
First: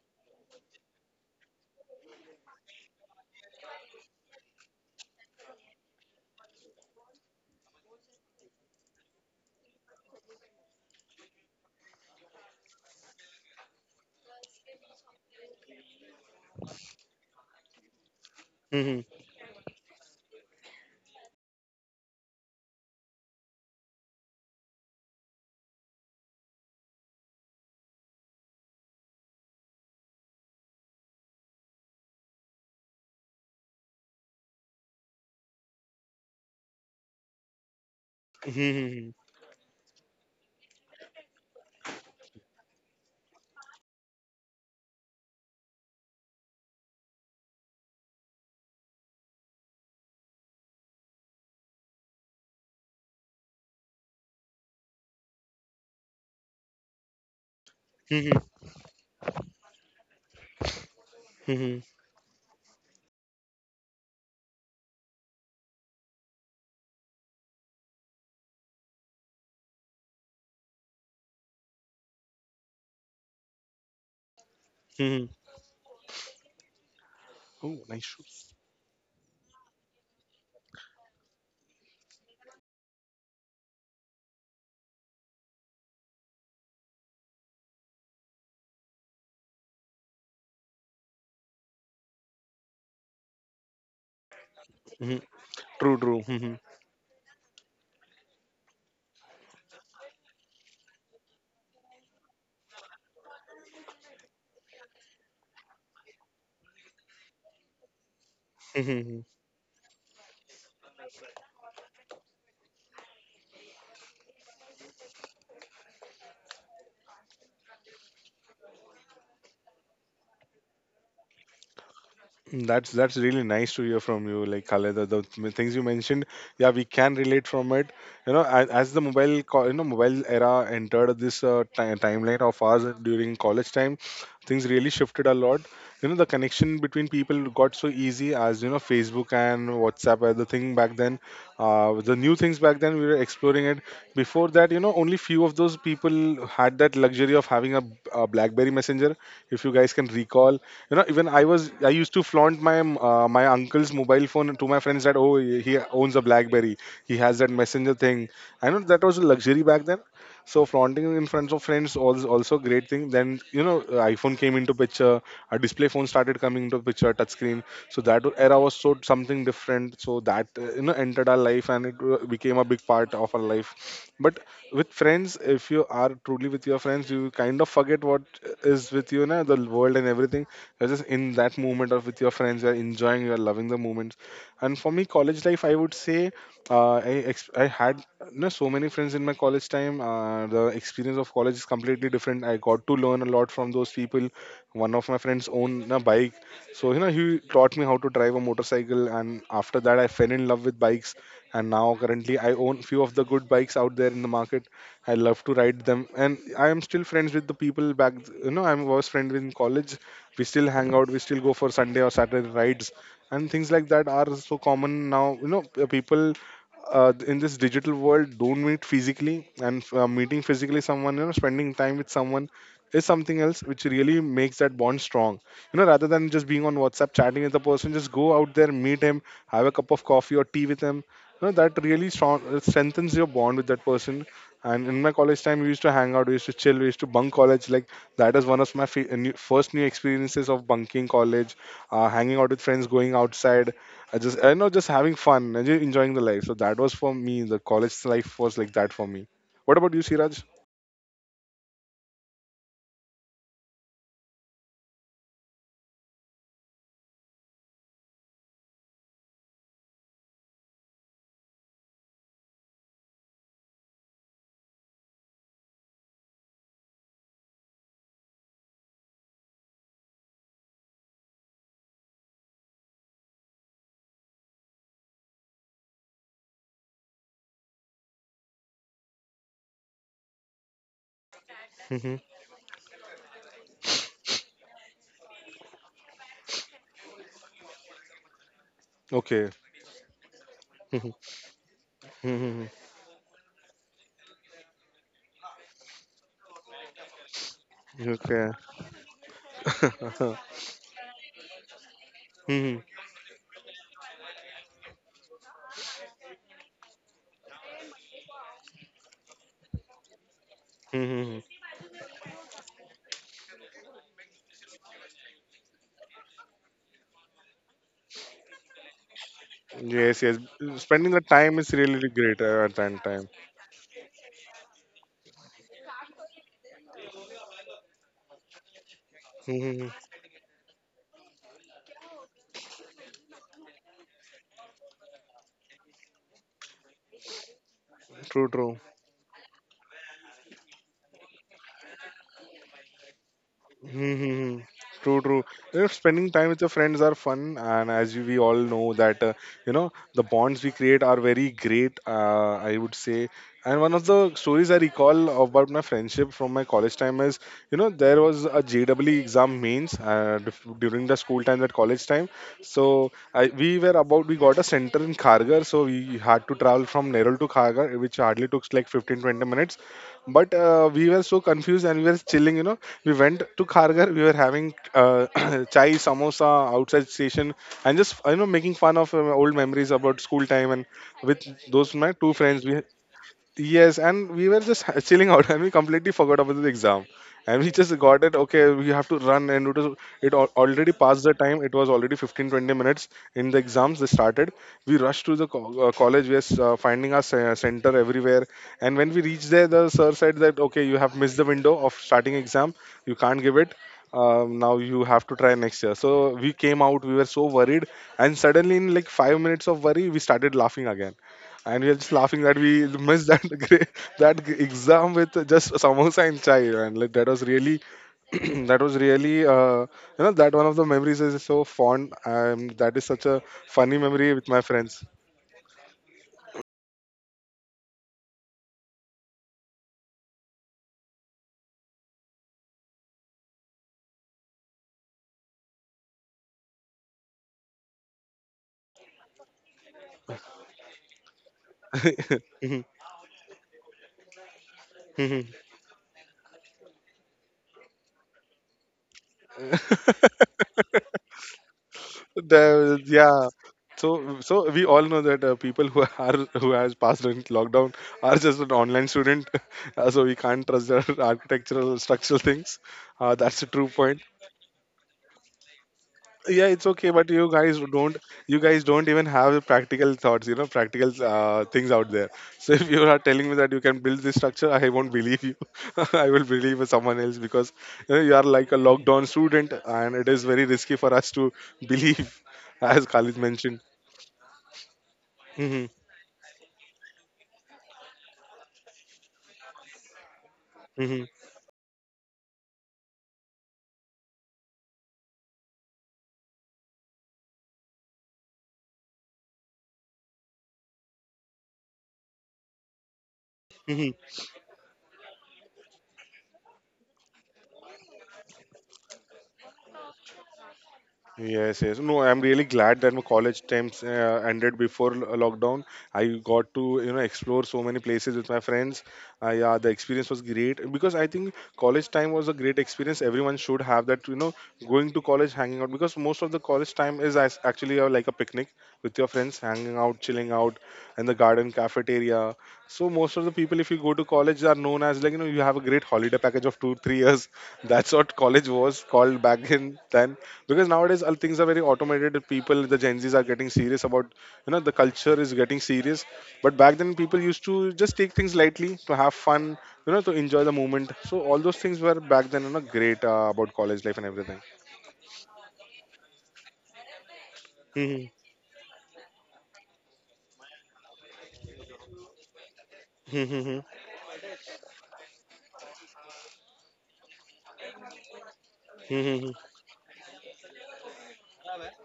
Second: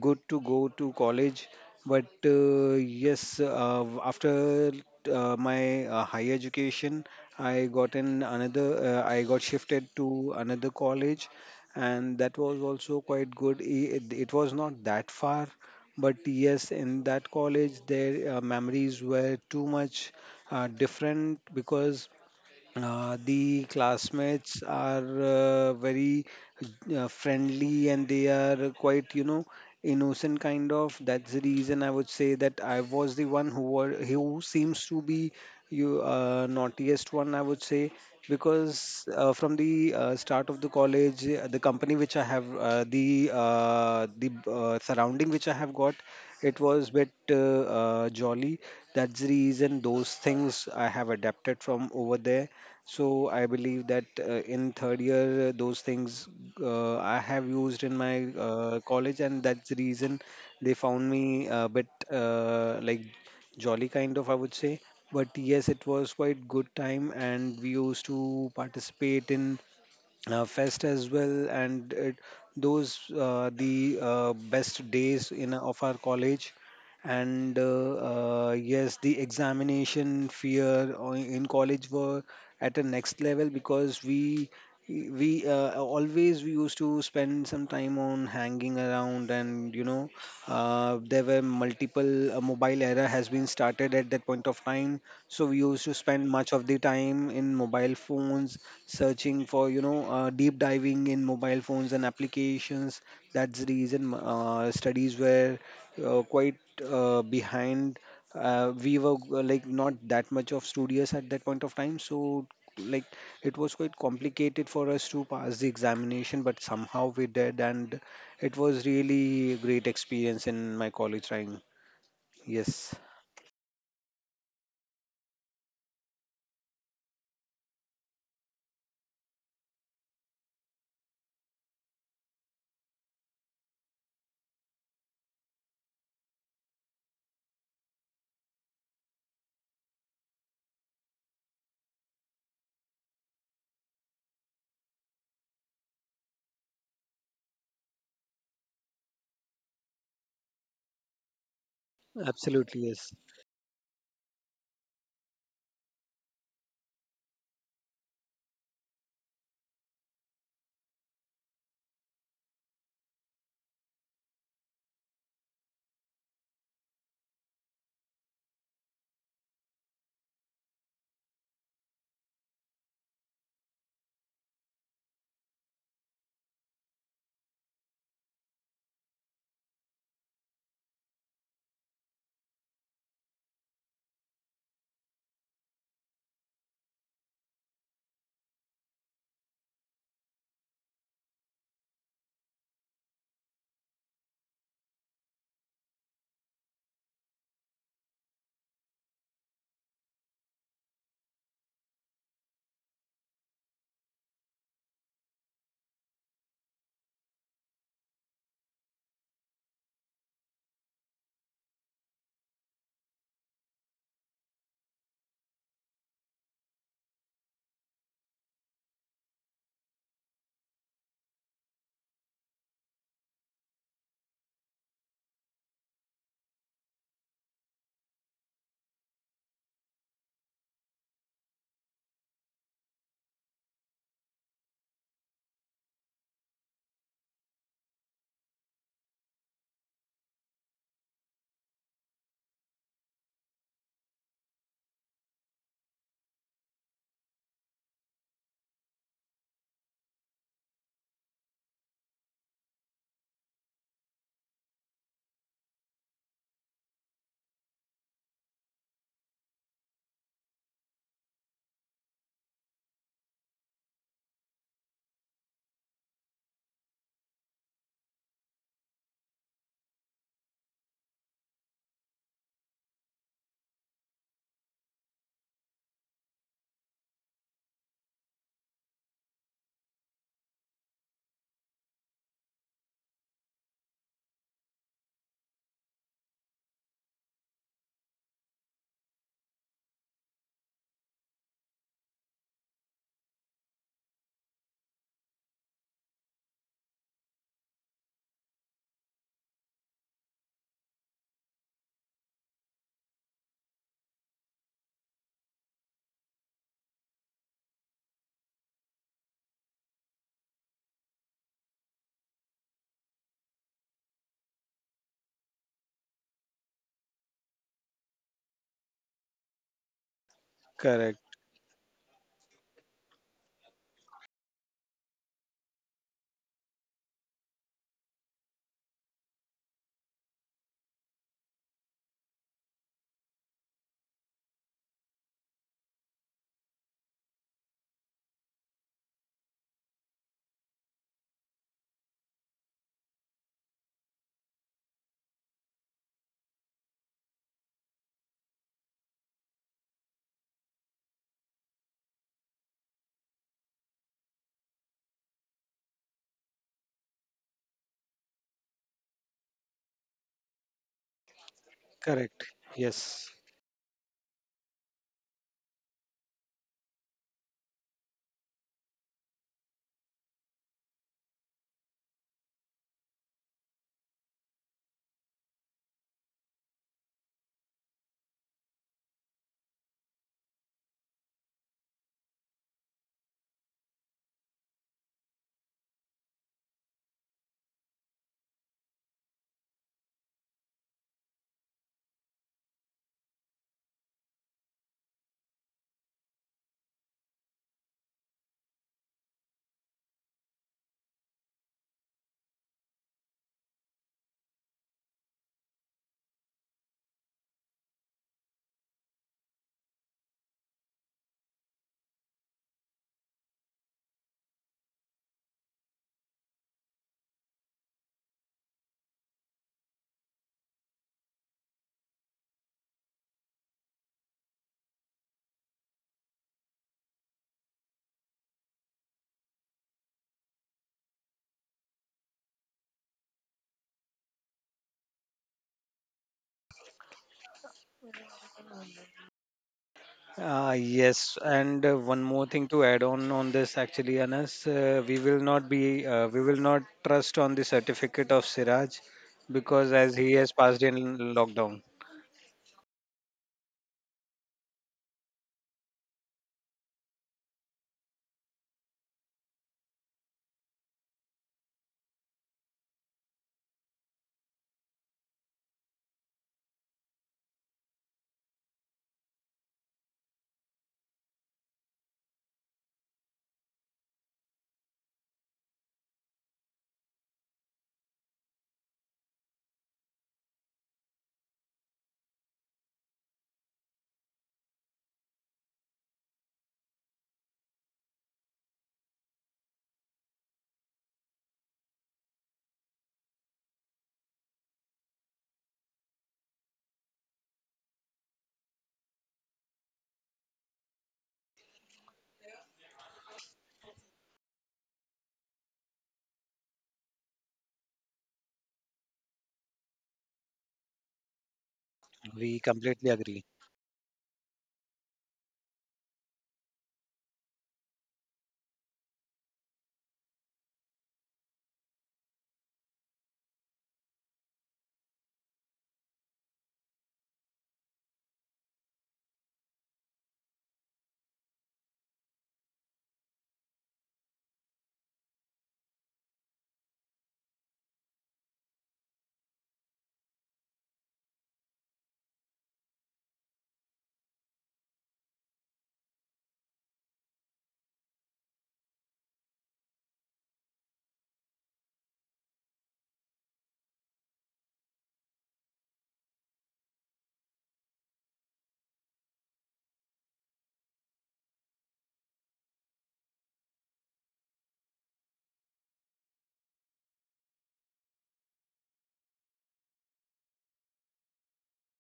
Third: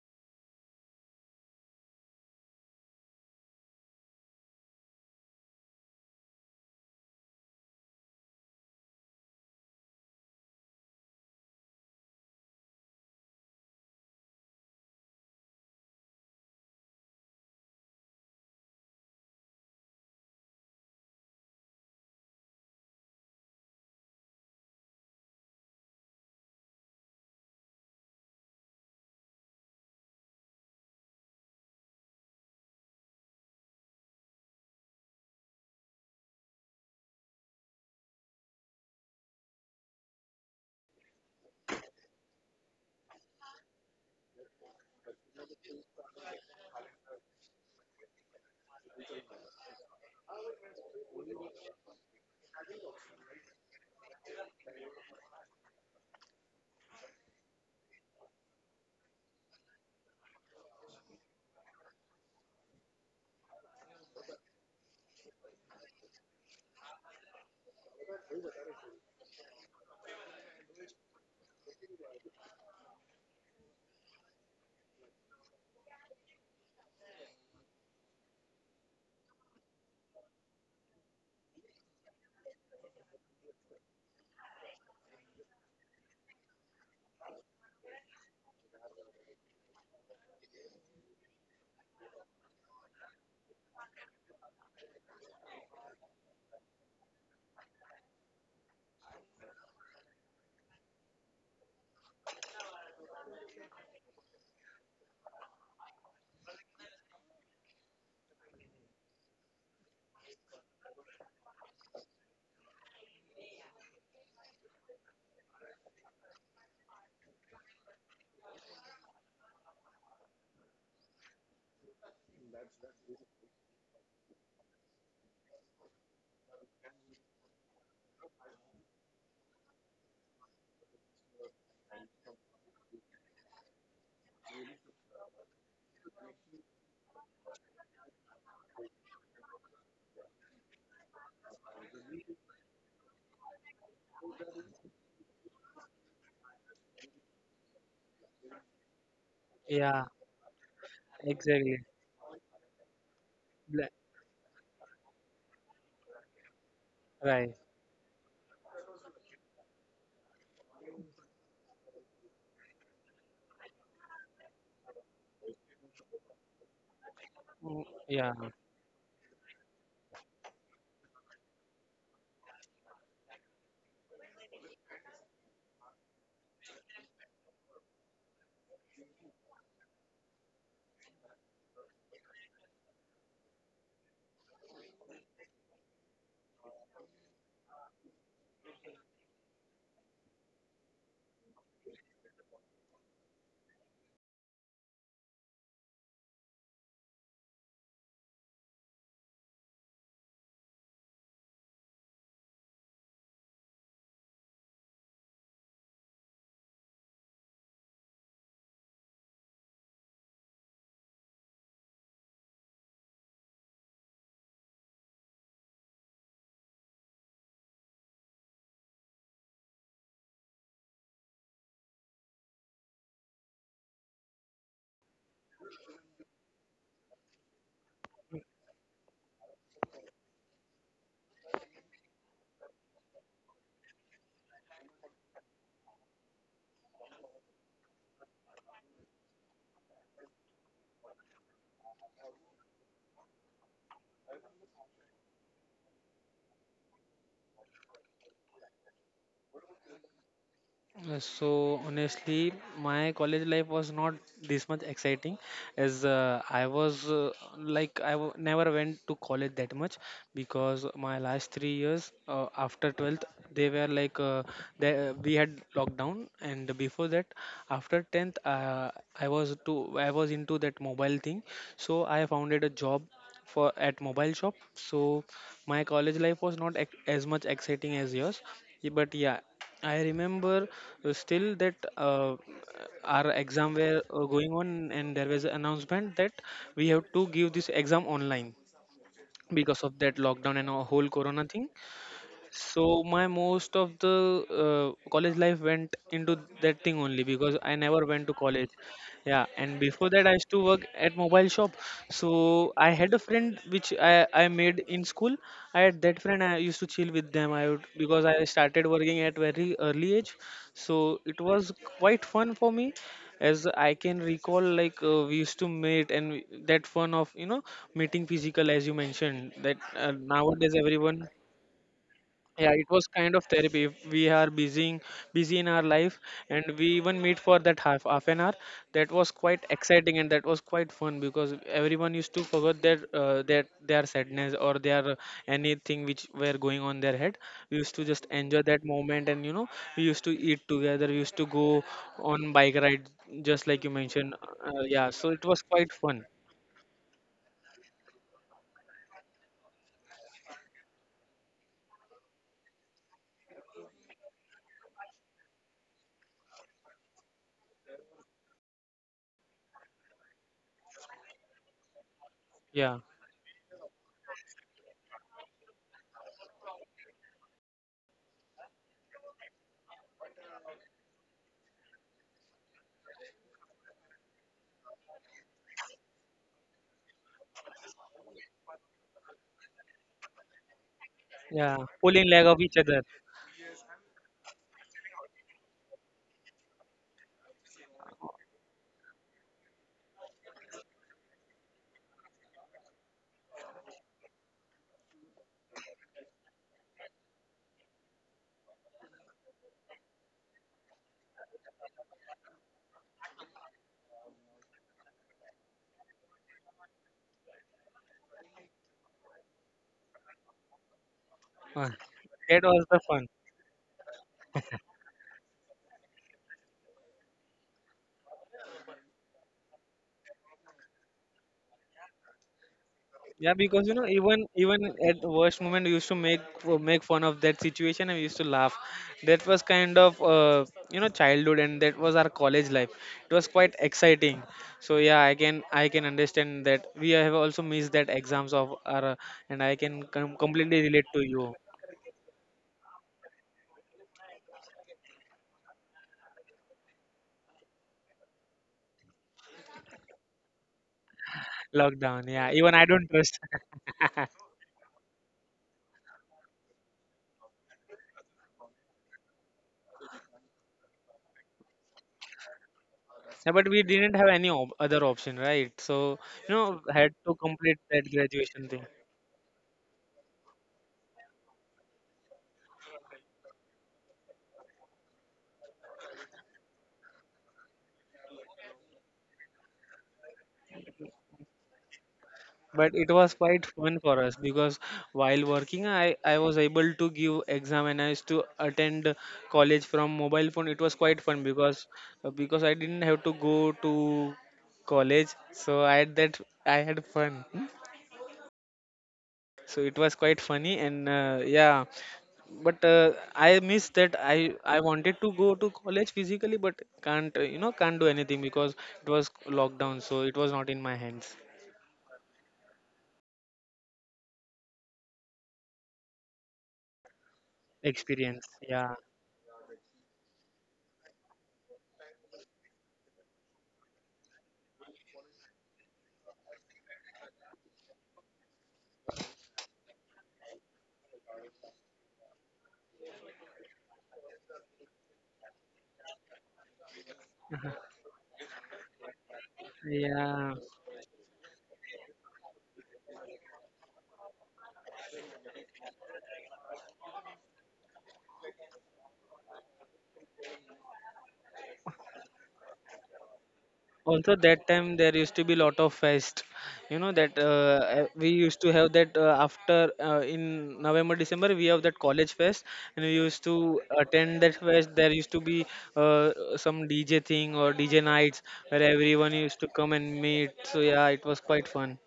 good to go to college, but yes, after my higher education, I got in another. I got shifted to another college, and that was also quite good. It was not that far, but yes, in that college, their
Hmm.
memories were too much different because the classmates are very friendly, and they are quite, you know, innocent kind of. That's the reason I would say that I was the one who seems to be you naughtiest one, I would say, because from the start of the college, the company which I have, the surrounding which I have got, it was bit jolly. That's the reason those things I have adapted from over there. So I believe that in third year, those things I have used in
Hmm.
my
Hmm.
college, and that's the reason they found me
Hmm.
a bit jolly kind of, I would say. But yes, it was quite good time, and we used to participate in fest as well, and those the best
Hmm.
days in of our college, and
Oh,
uh,
nice
uh,
shoes.
yes the examination fear in college were at a next level because we used to spend some time on hanging around, and there were multiple mobile era has been started at that point of time.
Mhm,
So we used to
true, true.
spend much
Mhm,
of the time in mobile phones, searching for deep diving in mobile phones and applications. That's the reason studies were quite behind. We were
mhm,
not that much of studious at that point of time, so like it was quite complicated for us to pass the examination, but somehow we did, and it was really a great experience in my college time.
mm, That's
Yes.
that's really nice to hear from you, like Khaled. The things you mentioned, yeah, we can relate from it. You know, as the you know, mobile era entered this timeline of ours during college time, things really shifted a lot. You know, the connection between people got so easy, as you know, Facebook and WhatsApp were the thing back then. The new things back then, we were exploring it. Before that, you know, only few of those people had that luxury of having a BlackBerry Messenger. If you guys
Yeah,
can recall, you know, even i was
exactly.
i used to flaunt my,
Absolutely. Yes.
my uncle's
Bla-
mobile phone to my friends that, oh, he owns a BlackBerry, he has that
Right.
messenger thing. I know that was a luxury back then, so flaunting in front of friends was also a great thing then. You know, iPhone came into picture, a display phone started coming into picture, touch screen.
Mm,
So that
yeah.
era was so something different, so that, you know, entered our life and it became a big part of our life. But with friends, if you are truly with your friends, you kind of forget what is with, you know, the world and everything. You're just in that moment or with your friends. You're enjoying. You're loving the moments. And for me, college life, I would say, I had, you know, so many friends in my college time. The experience of college is completely different. I got to learn a lot from those people. One of my friends owned a bike, so you know he taught me how to drive a motorcycle. And after that, I fell in love with bikes. And now currently, I own few of the good bikes out there in the market. I love to ride them, and I am still friends with the people back. You know, I was friend with in college. We still hang out, we still go for Sunday or Saturday rides, and things like that are so common now. You know, people in this digital world don't meet physically, and meeting physically someone, you know, spending time with someone is something else which really makes that bond strong. You know, rather than just being on WhatsApp chatting with the person, just go out there, meet him, have a cup of coffee or tea with him. You know, that really strengthens your bond with that person. And in my college time, we used to hang out, we used to chill, we used to bunk college. Like, that is one of my first new experiences of bunking college, hanging out with friends, going outside. I just, just having fun and just enjoying the life. So that was for me. The college life was like that for me. What about you, Siraj?
So honestly, my college life was not this much exciting, as I was like never went to college that much, because my last 3 years after 12th, they were like we had lockdown. And before that, after 10th, I was into that mobile thing, so I founded a job for at mobile shop. So my college life was not as much exciting as yours. But yeah, I remember still that
Hmm
our exam were going on, and there was an announcement that we have to give this exam online,
Okay.
because of that lockdown and our whole
Mhm.
corona thing.
Mhm.
So my most of the college life went into that thing only because I never went to
Okay.
college. Yeah, and before that I used to work at mobile shop. So
Mhm.
I had a friend which I made in school. I had that friend I used to chill with them. I would Because I started working at very early age. So it
Mhm.
was quite fun for me, as I can recall, like we used to meet, and that fun of meeting physical, as you mentioned that
Yes, yes.
nowadays
Spending the
correct
everyone.
time is really great at
Yeah, it
that
was
time.
kind of therapy. We are busy in our life, and we even meet for that half an hour. That was quite
Mhm.
exciting, and that was quite fun because everyone used to forget their their sadness, or their anything which were going on their head. We used to just
True,
enjoy
true.
that moment, and we used to eat together, we used to go on bike ride, just like you mentioned.
Mm-hmm.
Yeah,
True,
so
true.
it was
You know,
quite fun.
spending time with your friends are fun, and as you, we all know that you know the bonds we create are very great. I would say, and one of the stories I recall about my friendship from my college time is, you know, there was a JEE exam mains during the school time, that college time.
correct Yes.
Yeah,
So we were about, we got a center in Khargar, so we had to travel from Nerul to Khargar, which hardly took like 15, 20 minutes. But we were so confused and we were chilling, you know, we went to Kharghar. We were having chai, samosa outside station, and just, you know, making fun of old memories about school time. And with
yeah,
those my two
pulling leg
friends,
of
we.
each other.
Yes, and we were just chilling out, and we completely forgot about the exam, and we just got it. Okay, we have to run, and it was, already passed the time. It was already 15, 20 minutes in the exams. They started. We rushed to the college. We are finding our center everywhere, and when we reached there, the sir said that okay, you have missed the window of starting exam. You can't give it. Now you have to try next year. So we came out. We were so worried, and suddenly in like 5 minutes of worry, we started laughing and we are
Uh,
just laughing that
that
we
was the
missed
fun.
that that exam with just samosa and chai. And like, that was really that was really you know, that one of the memories is so fond. And that is such a
Yeah, because
funny memory with my
even
friends.
at worst moment, we used to make fun of that situation, and we used to laugh. That was kind of childhood, and that was our college life. It was quite exciting. So yeah, I can understand that we have also missed that exams of our, and I can completely relate to
Yes,
you.
and one more thing
Mhm,
to add on this actually, Anas.
mhm.
We will not trust on the certificate of Siraj because as he has passed in lockdown.
Lockdown, yeah. Even I don't trust.
Yeah. So, so we all know that people who are who has passed in lockdown are just an online student, so we can't trust their architectural structural things.
Yeah,
That's a
but we
true
didn't
point.
have any other option, right? So
Yeah, it's okay,
had
but
to
you guys
complete that
don't, you
graduation
guys
thing.
don't even have practical thoughts, you know, practical things out there. So if you are telling me that you can build this structure, I won't believe you. I will believe someone else because you know, you are like a lockdown student and it is very risky for us to believe
But it was
as
quite
Khalid
fun
mentioned.
for us, because while working,
Hmm
I was able to give exam, and I used to attend college from mobile phone. It was quite fun
hmm
because I didn't have to go to college, so I had fun. So it was quite funny, and yeah. But I miss that.
hmm
I wanted to go to college physically, but can't can't do anything because it was lockdown, so it was not in my hands.
Yes, yes. No, I'm
We
really glad
completely
that my
agree.
college times ended before lockdown. I got to, you know, explore so many places
Experience,
with my
yeah.
friends. Yeah, the experience was great because I think college time was a great experience. Everyone should have that, you know, going to college, hanging out, because most of the college time is as actually like a picnic with your friends, hanging out, chilling out in the garden cafeteria. So most of the people, if you go to college, are known as, like, you know, you have a great holiday package of two, 3 years. That's what college was called back in then,
Yeah,
because nowadays all things are very automated. People, the Gen Z's are getting serious about, you know, the culture is getting serious. But back then people used to just take things lightly, to have fun, you know, to enjoy the moment. So all those things were back then, you know, great about college life
also
and
that time there used to be lot of fest. That we used to have that after in November December we have that college fest, and we used to
everything.
attend that fest. There used to be some DJ thing or DJ nights where everyone used to come and meet. So yeah, it was quite fun.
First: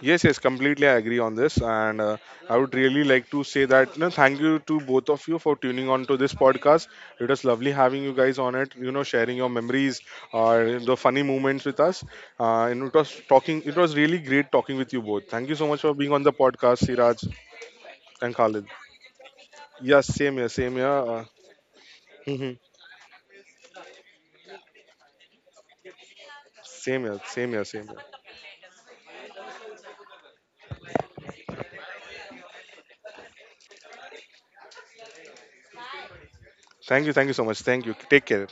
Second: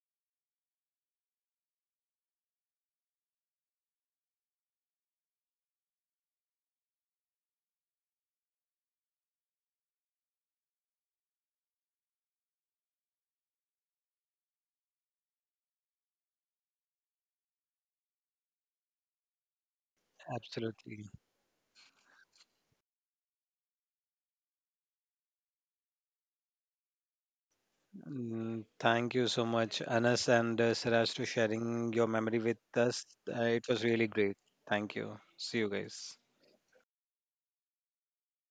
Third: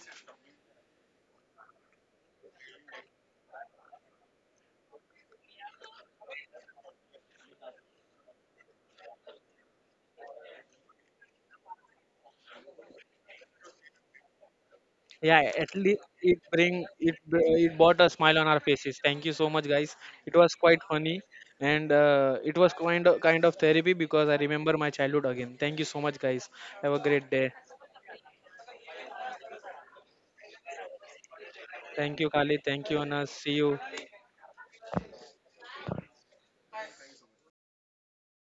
Yes, yes, completely I agree on this, and I would really like to say that you know, thank you to both of you for tuning on to this podcast. It was lovely having you guys on it. You know, sharing your memories or the funny moments with us. And it was talking. It was really great talking with you both. Thank you
Yeah,
so
at
much for
least
being on the
it bring
podcast,
it
Siraj
br- it brought a
and
smile on
Khalid.
our faces. Thank you so much, guys.
Yes, same
It
here,
was
same here.
quite
Absolutely.
funny, and it was kind of therapy because I remember my childhood again. Thank you so much, guys. Have
Same
a
here,
great
same
day.
here, same here.
Thank you so much, Anas and Siraj, to sharing your
Thank you,
memory
Kali.
with
Thank you,
us.
Anas. See
It
you.
was really great. Thank you. See you guys.
Thank you so much. Thank you. Take care.